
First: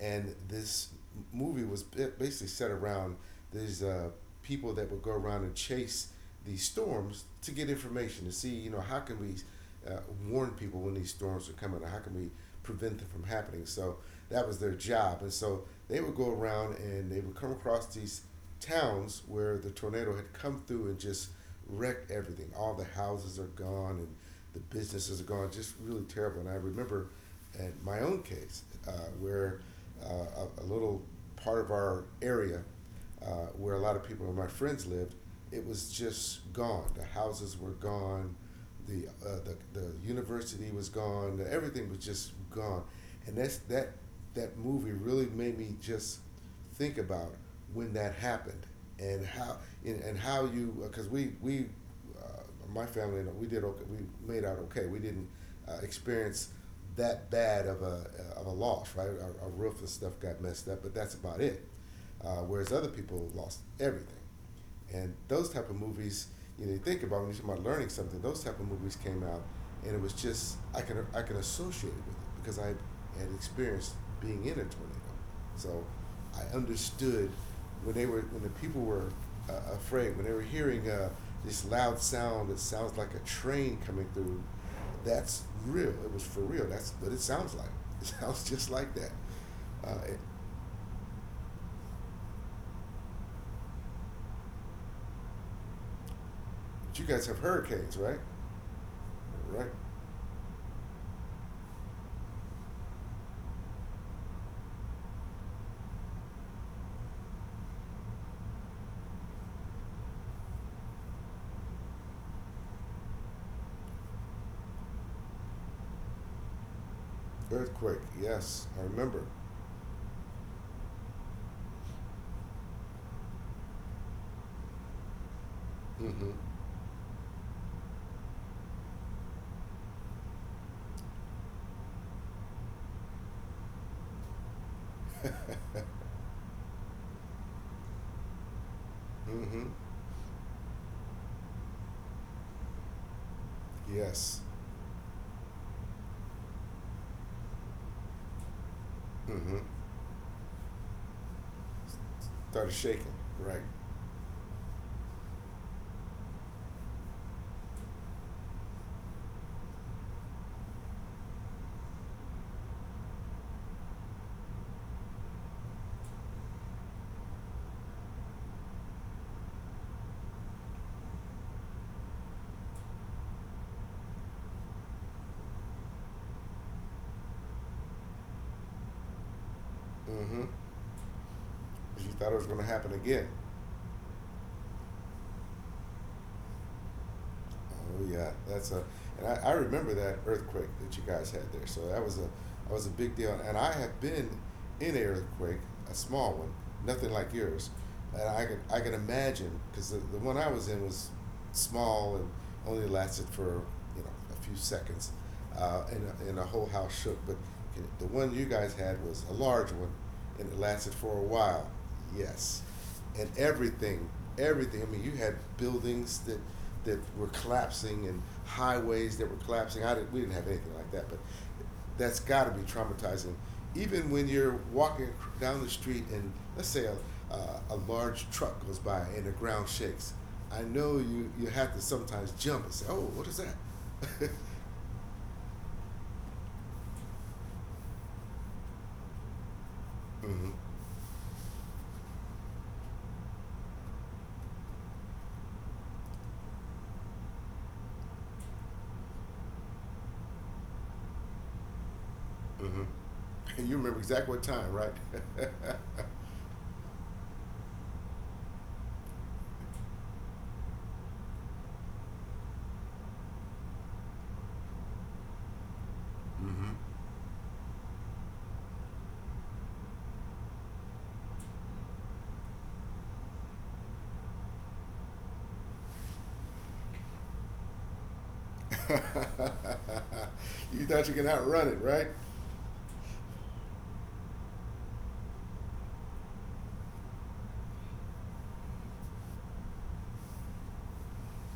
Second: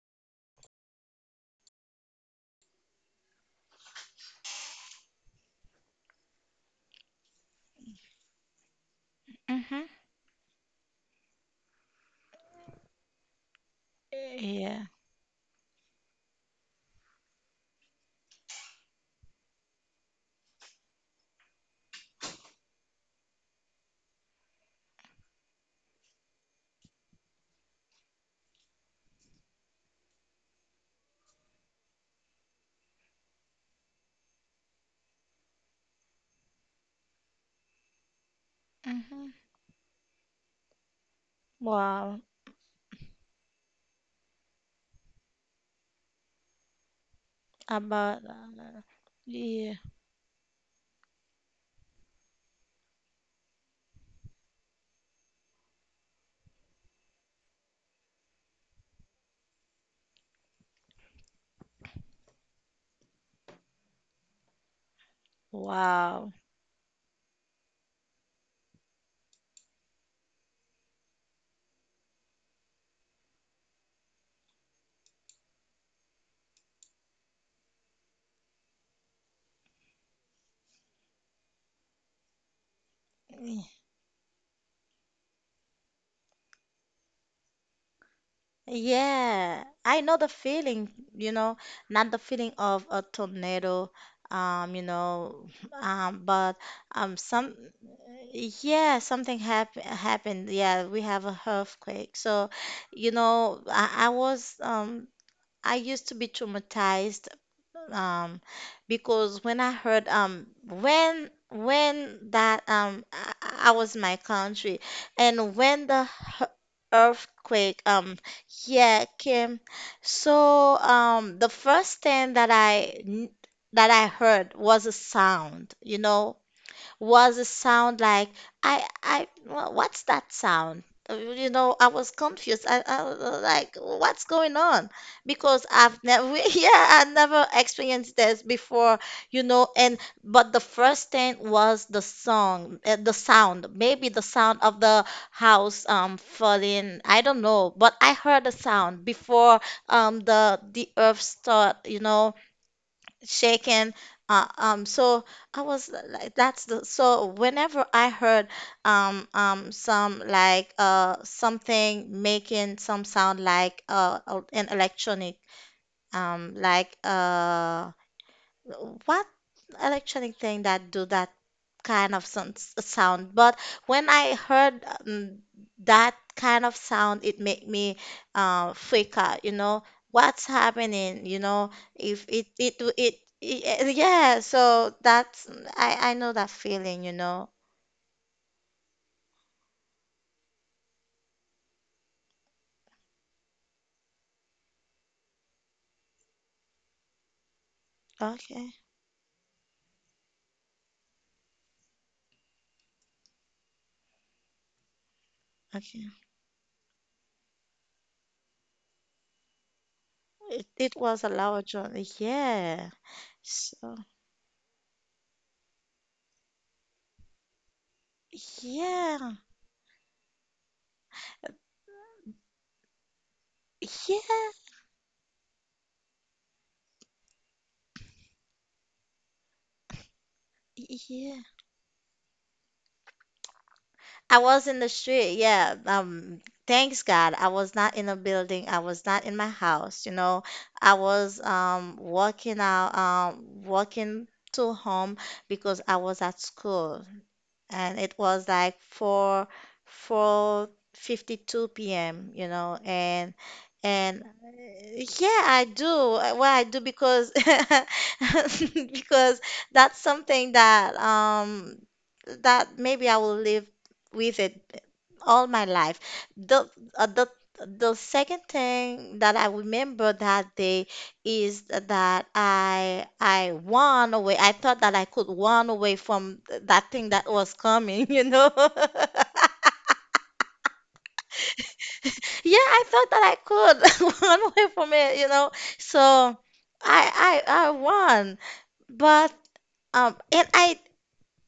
Speaker 2: And this movie was basically set around these people that would go around and chase these storms to get information to see you know how can we
Speaker 1: Mm-hmm.
Speaker 2: uh, warn people when these storms are coming or how can we prevent them from happening so that was their
Speaker 1: Yeah.
Speaker 2: job and so they would go around and they would come across these towns where the tornado had come through and just wrecked everything all the houses are gone and the businesses are gone just really terrible and I remember at my own case where a little part of our area uh, where a lot of people of my friends lived it was just gone. The houses were gone. The,
Speaker 1: Mm-hmm.
Speaker 2: the university was gone. Everything was
Speaker 1: Wow.
Speaker 2: just gone, and that that movie really made me just think about when that
Speaker 1: About.
Speaker 2: happened and how
Speaker 1: Yeah.
Speaker 2: and how you because we uh, my family we did okay, we made out okay, we didn't experience that bad of a loss, right? Our roof and stuff got messed up, but that's about it. Whereas other people lost everything, and those type of movies,
Speaker 1: Wow.
Speaker 2: you think about when you're talking about learning something, those type of movies came out, and it was just I can associate it with it because I had experienced being in a tornado, so I understood when they were when the people were afraid when they were hearing this loud sound that sounds like a train coming through. That's real. It was for real. That's what it sounds like. (laughs) It sounds just like that.
Speaker 1: Yeah,
Speaker 2: Uh,
Speaker 1: I know
Speaker 2: it-
Speaker 1: the feeling, you know, not the feeling of a tornado, you know, but
Speaker 2: you guys have
Speaker 1: some.
Speaker 2: hurricanes, right?
Speaker 1: Yeah, something
Speaker 2: Right.
Speaker 1: happened. Yeah, we have a earthquake. So, you know, I was I used to be traumatized um because when I heard when that I was in my country, and when the h- earthquake
Speaker 2: Earthquake. Yes, I
Speaker 1: yeah
Speaker 2: remember.
Speaker 1: came. So the first thing that I heard was a sound, you
Speaker 2: Mm-hmm.
Speaker 1: know, was a sound like, what's that sound? You know, I was confused. I was like, what's going on? Because
Speaker 2: (laughs)
Speaker 1: I've never, (laughs) yeah, I never experienced this before, you
Speaker 2: Mm-hmm.
Speaker 1: know. And but the first thing was the song, the sound, maybe the
Speaker 2: Yes.
Speaker 1: sound of the house falling, I don't know, but I heard a sound
Speaker 2: Mm-hmm.
Speaker 1: before the earth start, you know,
Speaker 2: Started shaking. Right.
Speaker 1: shaken. So I was like, that's the, so whenever I heard some like something making some sound like an electronic, um like uh what electronic thing that do that kind of sound. But when I heard that kind of sound, it made me freak out, you know,
Speaker 2: Mm-hmm.
Speaker 1: what's happening, you know,
Speaker 2: She
Speaker 1: if
Speaker 2: thought it was
Speaker 1: it,
Speaker 2: going to happen again.
Speaker 1: it, yeah, so that's, I know that feeling, you know.
Speaker 2: Oh yeah, that's a, and I remember that earthquake that you guys had there. So that was a big deal. And I have been in an earthquake, a small one, nothing like yours. And
Speaker 1: Okay.
Speaker 2: I can imagine because the one I was in was small and only lasted for you know a few seconds,
Speaker 1: Okay.
Speaker 2: and the whole house shook. But the one you guys had was a large one, and it
Speaker 1: it,
Speaker 2: lasted
Speaker 1: it
Speaker 2: for a
Speaker 1: was a loud
Speaker 2: while.
Speaker 1: journey.
Speaker 2: Yes,
Speaker 1: Yeah.
Speaker 2: and
Speaker 1: So
Speaker 2: everything, everything. I mean, you had buildings that that were collapsing and highways that
Speaker 1: yeah,
Speaker 2: were collapsing. I didn't, we didn't have anything like that, but that's got to be traumatizing. Even when
Speaker 1: yeah,
Speaker 2: you're walking down the street and let's say a large truck goes by and the ground shakes, I know you,
Speaker 1: yeah.
Speaker 2: you have to sometimes jump and say, "Oh, what is that?"
Speaker 1: I was in
Speaker 2: (laughs)
Speaker 1: the street, yeah. Thanks God, I was not in a building. I was not in my house, you know.
Speaker 2: Mm-hmm.
Speaker 1: I was walking out, walking to home because I was at school, and it was like four fifty two p.m. You know.
Speaker 2: Mm-hmm.
Speaker 1: and
Speaker 2: And you remember
Speaker 1: and
Speaker 2: exactly what time, right?
Speaker 1: yeah,
Speaker 2: (laughs)
Speaker 1: I do. Well, I do because (laughs) because that's something that that maybe I will live with it all my life. The
Speaker 2: Mm-hmm.
Speaker 1: uh, the the second thing that I remember that day is that I won away. I thought that I could run away from that thing that was coming, (laughs) you know.
Speaker 2: (laughs) You thought you could outrun it, right?
Speaker 1: Yeah, I thought that I could (laughs) run away from it, you know. So I won. But and I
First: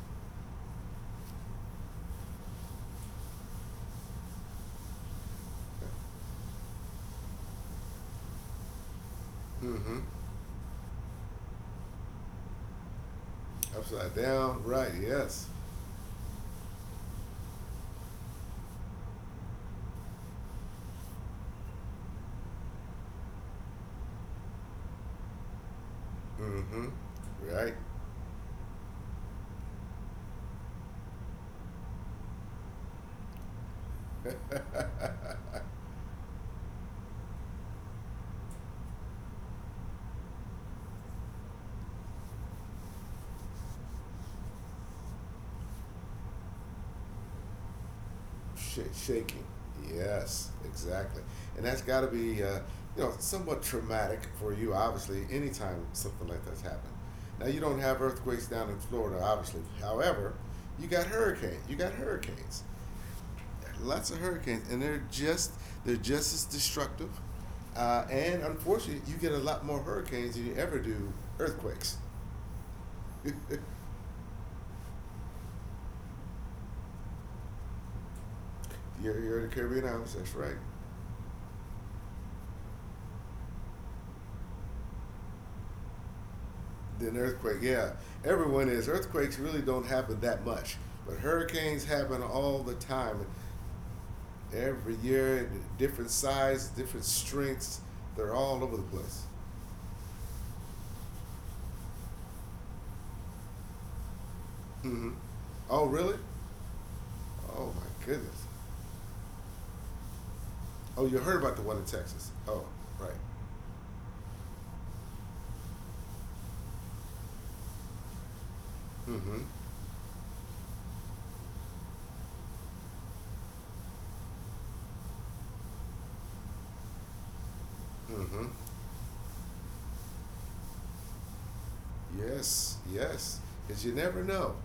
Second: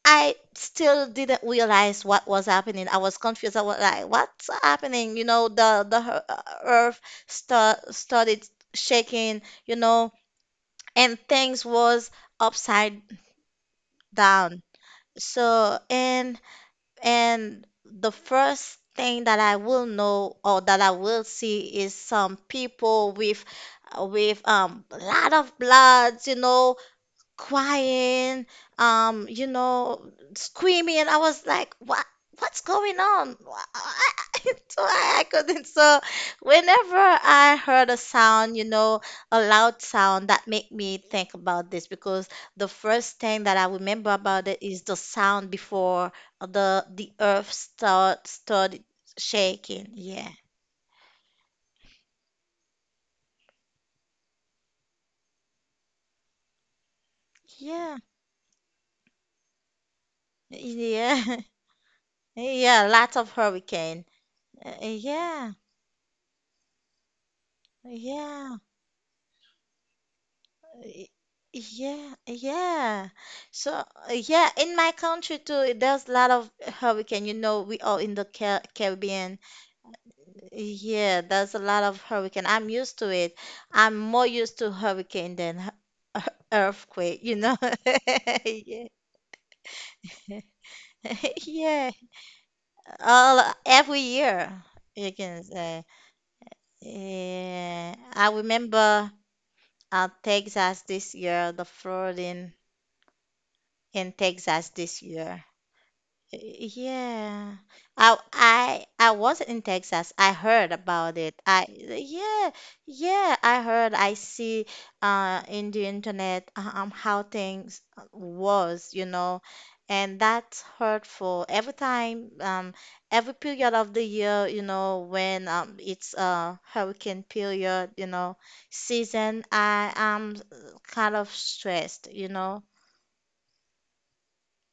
Speaker 1: still didn't realize what was happening. I was confused. I was like, "What's happening?" You know, the earth started shaking, you
Speaker 2: Mm-hmm.
Speaker 1: know, and things was upside
Speaker 2: Upside
Speaker 1: down.
Speaker 2: down, right? Yes.
Speaker 1: So and the first thing that I will know or that I will see is some people with, lot of bloods, you know,
Speaker 2: Mm-hmm. Right.
Speaker 1: crying, you know, screaming. And I was like, what? What's going on? (laughs) So
Speaker 2: (laughs)
Speaker 1: I couldn't. So whenever I heard a sound, you know, a loud sound, that made me think about this because the first thing that I remember about it is the sound before the earth started
Speaker 2: Shaking.
Speaker 1: shaking. Yeah,
Speaker 2: Yes, exactly. And that's got to be, you know, somewhat traumatic for you, obviously, anytime something like that's happened. Now, you don't
Speaker 1: yeah,
Speaker 2: have earthquakes down in Florida, obviously. However, you got
Speaker 1: yeah,
Speaker 2: hurricanes. You got
Speaker 1: (laughs)
Speaker 2: hurricanes.
Speaker 1: yeah. Lots of hurricane.
Speaker 2: Lots of hurricanes, and
Speaker 1: Yeah,
Speaker 2: they're just as destructive. And
Speaker 1: yeah.
Speaker 2: unfortunately, you get a lot more hurricanes than you ever
Speaker 1: Y-
Speaker 2: do earthquakes.
Speaker 1: Yeah, yeah.
Speaker 2: (laughs) you're,
Speaker 1: So yeah, in my country too, there's a lot of hurricane. You know, we are in the Caribbean.
Speaker 2: you're in the Caribbean Islands, that's right.
Speaker 1: Yeah, there's a lot of hurricane. I'm used to it. I'm more used to hurricane than (laughs) earthquake,
Speaker 2: Then
Speaker 1: you know.
Speaker 2: earthquake, yeah.
Speaker 1: (laughs)
Speaker 2: Everyone
Speaker 1: Yeah.
Speaker 2: is. Earthquakes really don't happen that much, but
Speaker 1: (laughs)
Speaker 2: hurricanes
Speaker 1: Yeah.
Speaker 2: happen all the time.
Speaker 1: All every year,
Speaker 2: Every
Speaker 1: you can
Speaker 2: year,
Speaker 1: say.
Speaker 2: different size, different strengths.
Speaker 1: Yeah. I
Speaker 2: They're all over the
Speaker 1: remember
Speaker 2: place.
Speaker 1: Texas this year, the flooding in Texas this
Speaker 2: Hmm.
Speaker 1: year.
Speaker 2: Oh, really?
Speaker 1: Yeah.
Speaker 2: Oh, my
Speaker 1: I
Speaker 2: goodness.
Speaker 1: I I wasn't in Texas. I heard
Speaker 2: Oh,
Speaker 1: about
Speaker 2: you
Speaker 1: it.
Speaker 2: heard about
Speaker 1: I
Speaker 2: the one in Texas.
Speaker 1: Yeah,
Speaker 2: Oh, right.
Speaker 1: yeah, I heard. I see in the internet how things was, you know,
Speaker 2: Mm-hmm.
Speaker 1: and that's hurtful. Every period of the year, you know, when it's hurricane period, you know,
Speaker 2: Mm-hmm.
Speaker 1: season, I am kind of stressed, you know.
Speaker 2: Yes. Yes. Because you never know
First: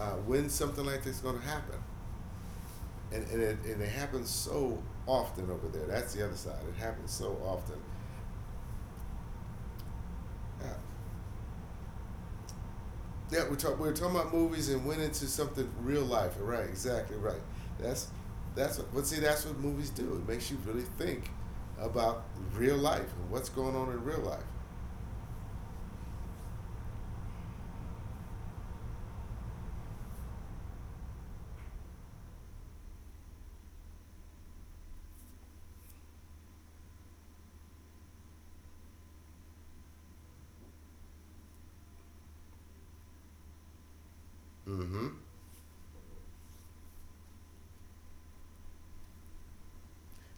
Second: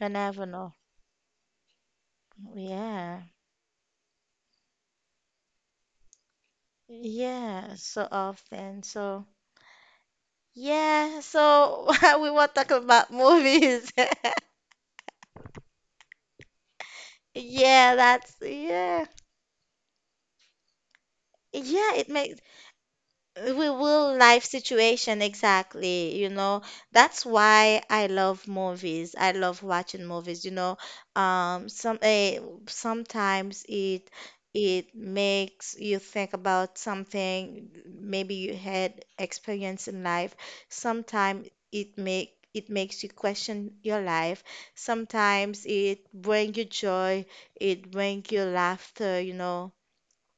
Speaker 1: You never
Speaker 2: when
Speaker 1: know.
Speaker 2: something like this is going to happen, and
Speaker 1: Yeah.
Speaker 2: and it, and it happens so often over there. That's the other side. It happens so
Speaker 1: Yeah,
Speaker 2: often.
Speaker 1: so often. So,
Speaker 2: Yeah.
Speaker 1: yeah, so (laughs) we want to talk about
Speaker 2: Yeah, we talk, we
Speaker 1: movies.
Speaker 2: were
Speaker 1: (laughs)
Speaker 2: talking about movies and went into something real life. Right, exactly right.
Speaker 1: Yeah,
Speaker 2: That's
Speaker 1: that's
Speaker 2: that's what,
Speaker 1: yeah.
Speaker 2: but see that's what movies do. It makes you really think
Speaker 1: Yeah, it
Speaker 2: about
Speaker 1: makes
Speaker 2: real life and what's
Speaker 1: We
Speaker 2: going on in
Speaker 1: will
Speaker 2: real
Speaker 1: life
Speaker 2: life.
Speaker 1: situation exactly, you know, that's why I love movies. I love watching movies, you know. um some eh, Sometimes it makes you think about something. Maybe you had experience in life. Sometimes it makes you question your life.
Speaker 2: Mm-hmm.
Speaker 1: Sometimes it bring you joy, it bring you laughter, you know.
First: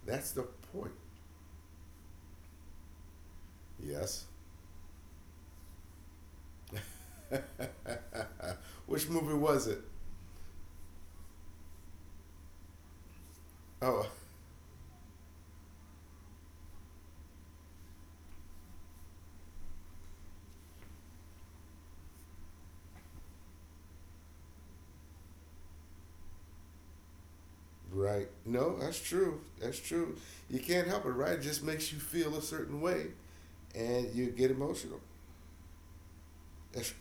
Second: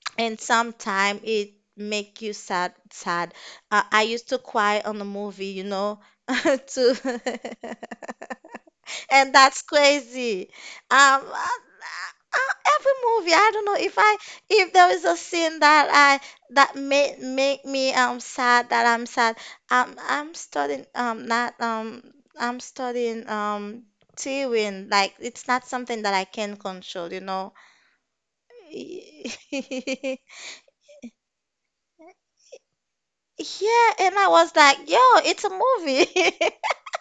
Speaker 2: That's
Speaker 1: And
Speaker 2: the point.
Speaker 1: sometimes it make you sad. I
Speaker 2: Yes.
Speaker 1: used to cry on a movie, you know. (laughs) to
Speaker 2: (laughs) Which
Speaker 1: (laughs)
Speaker 2: movie
Speaker 1: And that's
Speaker 2: was it?
Speaker 1: crazy. um uh, every movie, I don't know,
Speaker 2: Oh,
Speaker 1: if there is a scene that I that make make me sad, that I'm sad. Um I'm studying not I'm studying Tearing, like, it's not something that I can control, you know.
Speaker 2: right. No, that's true. That's true.
Speaker 1: (laughs)
Speaker 2: You can't help it, right? It just makes you feel a certain way,
Speaker 1: Yeah,
Speaker 2: and
Speaker 1: and
Speaker 2: you
Speaker 1: I
Speaker 2: get
Speaker 1: was like, yo,
Speaker 2: emotional.
Speaker 1: it's a movie. (laughs)
Speaker 2: That's,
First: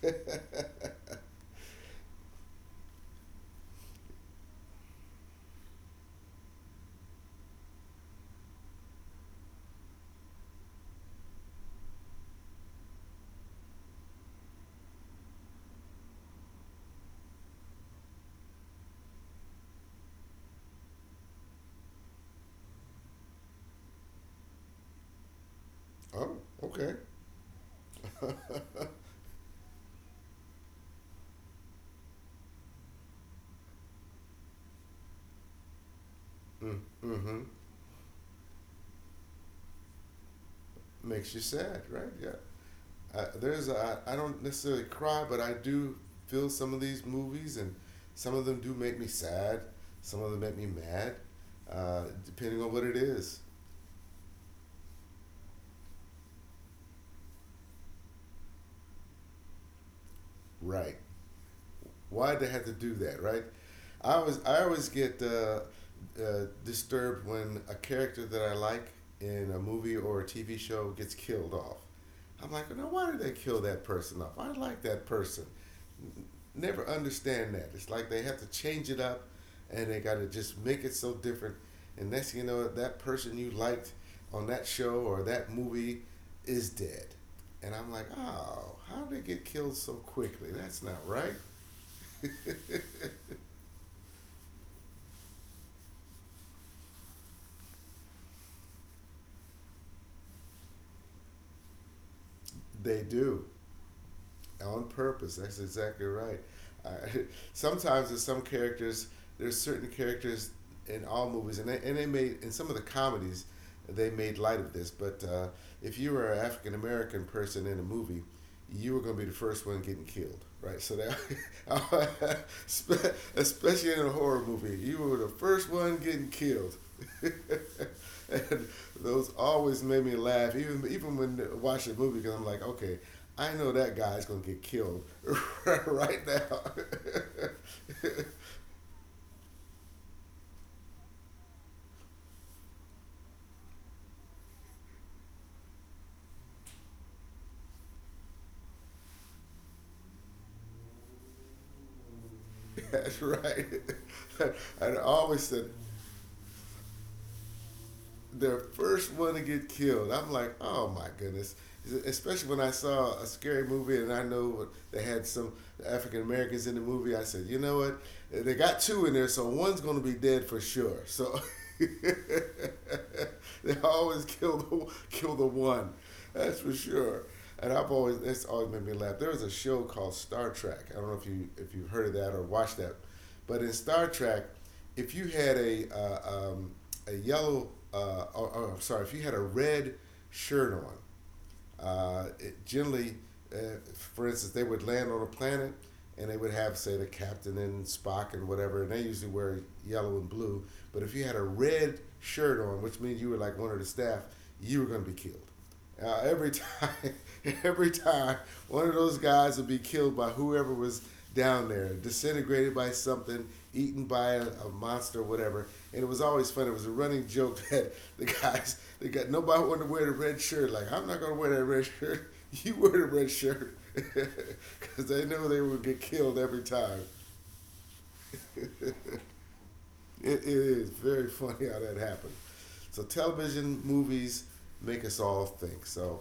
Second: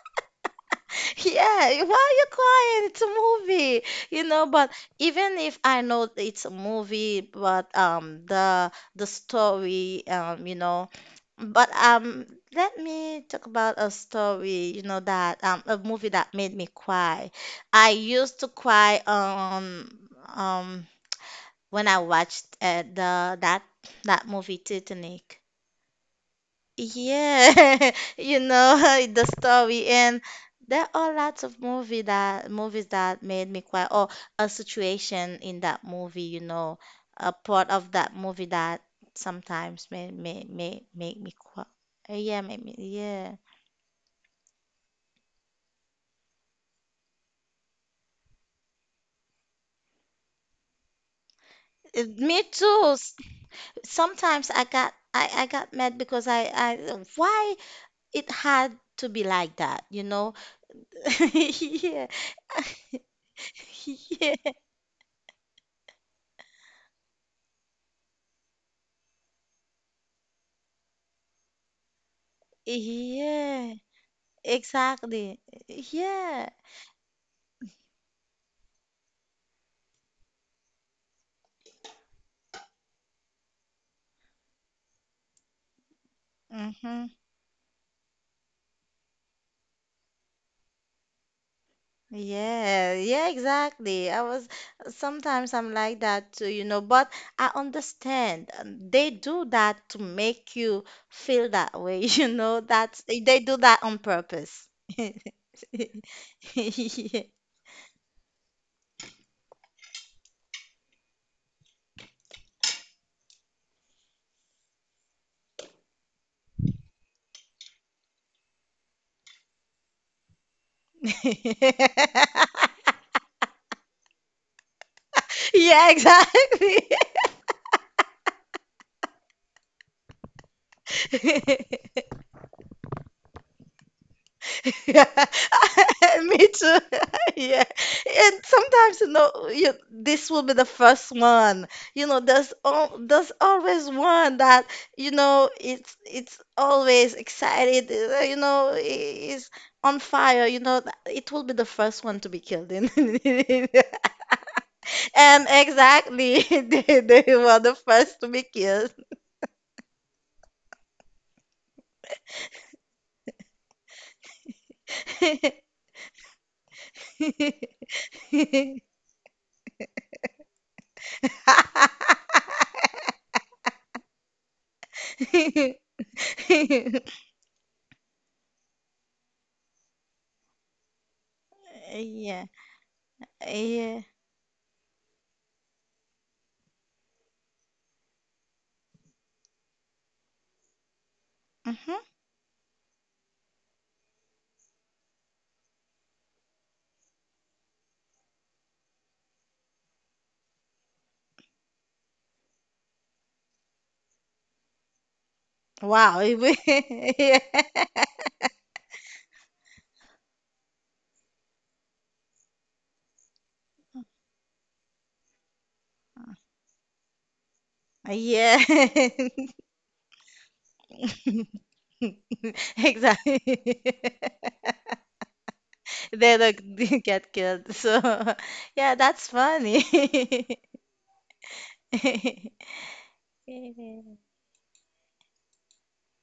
Speaker 1: Yeah, why are you crying? It's a movie. You know, but even if I know that it's a movie, but the story, you know, but let me talk about a story, you know, that a movie that made me cry. I used to cry um when I watched the that that movie Titanic.
Speaker 2: oh, okay.
Speaker 1: Yeah, (laughs) you
Speaker 2: (laughs)
Speaker 1: know, (laughs) the story. And there are lots of movies that made me cry, or a situation in that movie, you know,
Speaker 2: Mm,
Speaker 1: a
Speaker 2: hmm.
Speaker 1: part of that movie that sometimes may make me
Speaker 2: Makes you
Speaker 1: cry.
Speaker 2: sad, right? Yeah.
Speaker 1: Yeah, make me,
Speaker 2: I,
Speaker 1: yeah.
Speaker 2: there's a, I don't necessarily cry, but I do feel some of these movies, and some of them do make me sad. Some of them make me mad,
Speaker 1: Me
Speaker 2: depending on
Speaker 1: too.
Speaker 2: what it is.
Speaker 1: Sometimes I got mad because I why it had to be like that, you know?
Speaker 2: Right.
Speaker 1: (laughs) Yeah.
Speaker 2: Why'd they have to do that, right? I always get disturbed when a character that I like in a movie or a TV show gets killed off. I'm like, well, now why did they kill
Speaker 1: Yeah,
Speaker 2: that person off? I like that
Speaker 1: exactly.
Speaker 2: person.
Speaker 1: Yeah.
Speaker 2: Never understand that. It's like they have to change it up, and they got to just make it so different. And next thing you know, that person you liked on that show or that movie is dead.
Speaker 1: Mm-hmm.
Speaker 2: And I'm like, oh, how did they get killed so quickly? That's not right.
Speaker 1: Yeah, yeah, exactly. I was, sometimes I'm like that too, you know, but I understand. They do that to make you feel that way, (laughs) you know,
Speaker 2: They
Speaker 1: that's, they
Speaker 2: do.
Speaker 1: do that on purpose.
Speaker 2: On purpose. That's exactly right. Uh,
Speaker 1: (laughs)
Speaker 2: (laughs) Sometimes there's some characters, there's certain characters in all movies, and they made in some of the comedies, they made light of this. But if you were an African American person in a movie, you were going to be the first one getting killed, right? So that, (laughs) especially in a horror movie, you were the first
Speaker 1: Yeah,
Speaker 2: one getting killed.
Speaker 1: exactly.
Speaker 2: (laughs) And those always made me laugh, even when watching the movie, because I'm like, okay, I know that guy's gonna get killed
Speaker 1: Yeah,
Speaker 2: (laughs)
Speaker 1: (laughs)
Speaker 2: right
Speaker 1: me
Speaker 2: now.
Speaker 1: too. (laughs) Yeah,
Speaker 2: (laughs)
Speaker 1: and sometimes, you know, you, this will be the first one. You know, there's always one that, you know, it's always excited. You know, is on fire. You know, that it will be the first one to be killed. In,
Speaker 2: That's right. (laughs) I
Speaker 1: (laughs)
Speaker 2: always
Speaker 1: and
Speaker 2: said,
Speaker 1: exactly, (laughs) they were the first to be
Speaker 2: the
Speaker 1: killed.
Speaker 2: first one to get killed. I'm like, oh my goodness. Especially when I saw a scary movie and I know they had some African Americans in the movie. I said, you know what? They got
Speaker 1: (laughs) (laughs)
Speaker 2: two in there, so one's going to be dead for sure. So (laughs) they always kill the one. That's for sure. And I've always that's always made me laugh. There was a show called Star Trek. I don't know if you if you've heard of that or
Speaker 1: Yeah.
Speaker 2: watched that, but in
Speaker 1: Yeah.
Speaker 2: Star Trek, if you had a yellow or, sorry, if you had a red shirt on
Speaker 1: Mm-hmm.
Speaker 2: it generally, uh, for instance, they would land on a planet and they would have, say, the captain and Spock and whatever, and they usually wear yellow and blue. But if you had a red shirt on, which means you were like one of the staff, you were going to be killed.
Speaker 1: Wow.
Speaker 2: Every time,
Speaker 1: (laughs)
Speaker 2: (laughs) every
Speaker 1: Yeah.
Speaker 2: time, one of those guys would be killed by whoever was down there, disintegrated by something, eaten by a monster, whatever, and it was always fun. It was a running joke (laughs) that the guys,
Speaker 1: Yeah,
Speaker 2: they got nobody wanted to wear the red shirt. Like I'm not gonna wear that red shirt. (laughs) You
Speaker 1: (laughs)
Speaker 2: wear the red shirt
Speaker 1: exactly. (laughs)
Speaker 2: because (laughs) they knew they would get
Speaker 1: They
Speaker 2: killed
Speaker 1: like
Speaker 2: every time.
Speaker 1: (laughs) get killed. So, (laughs)
Speaker 2: (laughs)
Speaker 1: yeah,
Speaker 2: it,
Speaker 1: that's
Speaker 2: it
Speaker 1: funny. (laughs)
Speaker 2: is very funny how that happened. So television, movies make us all think. So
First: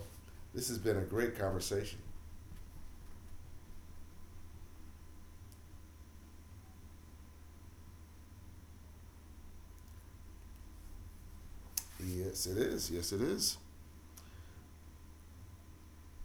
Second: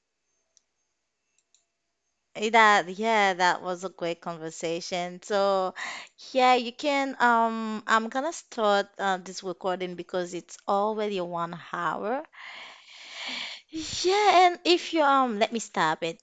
Speaker 2: this has been a great conversation.
Speaker 1: Eh, That Yeah, that was a great conversation. So, yeah, you can I'm gonna start this recording because it's already 1 hour.
Speaker 2: Yes, it is. Yes, it is.
Speaker 1: Yeah, and if you let me stop it.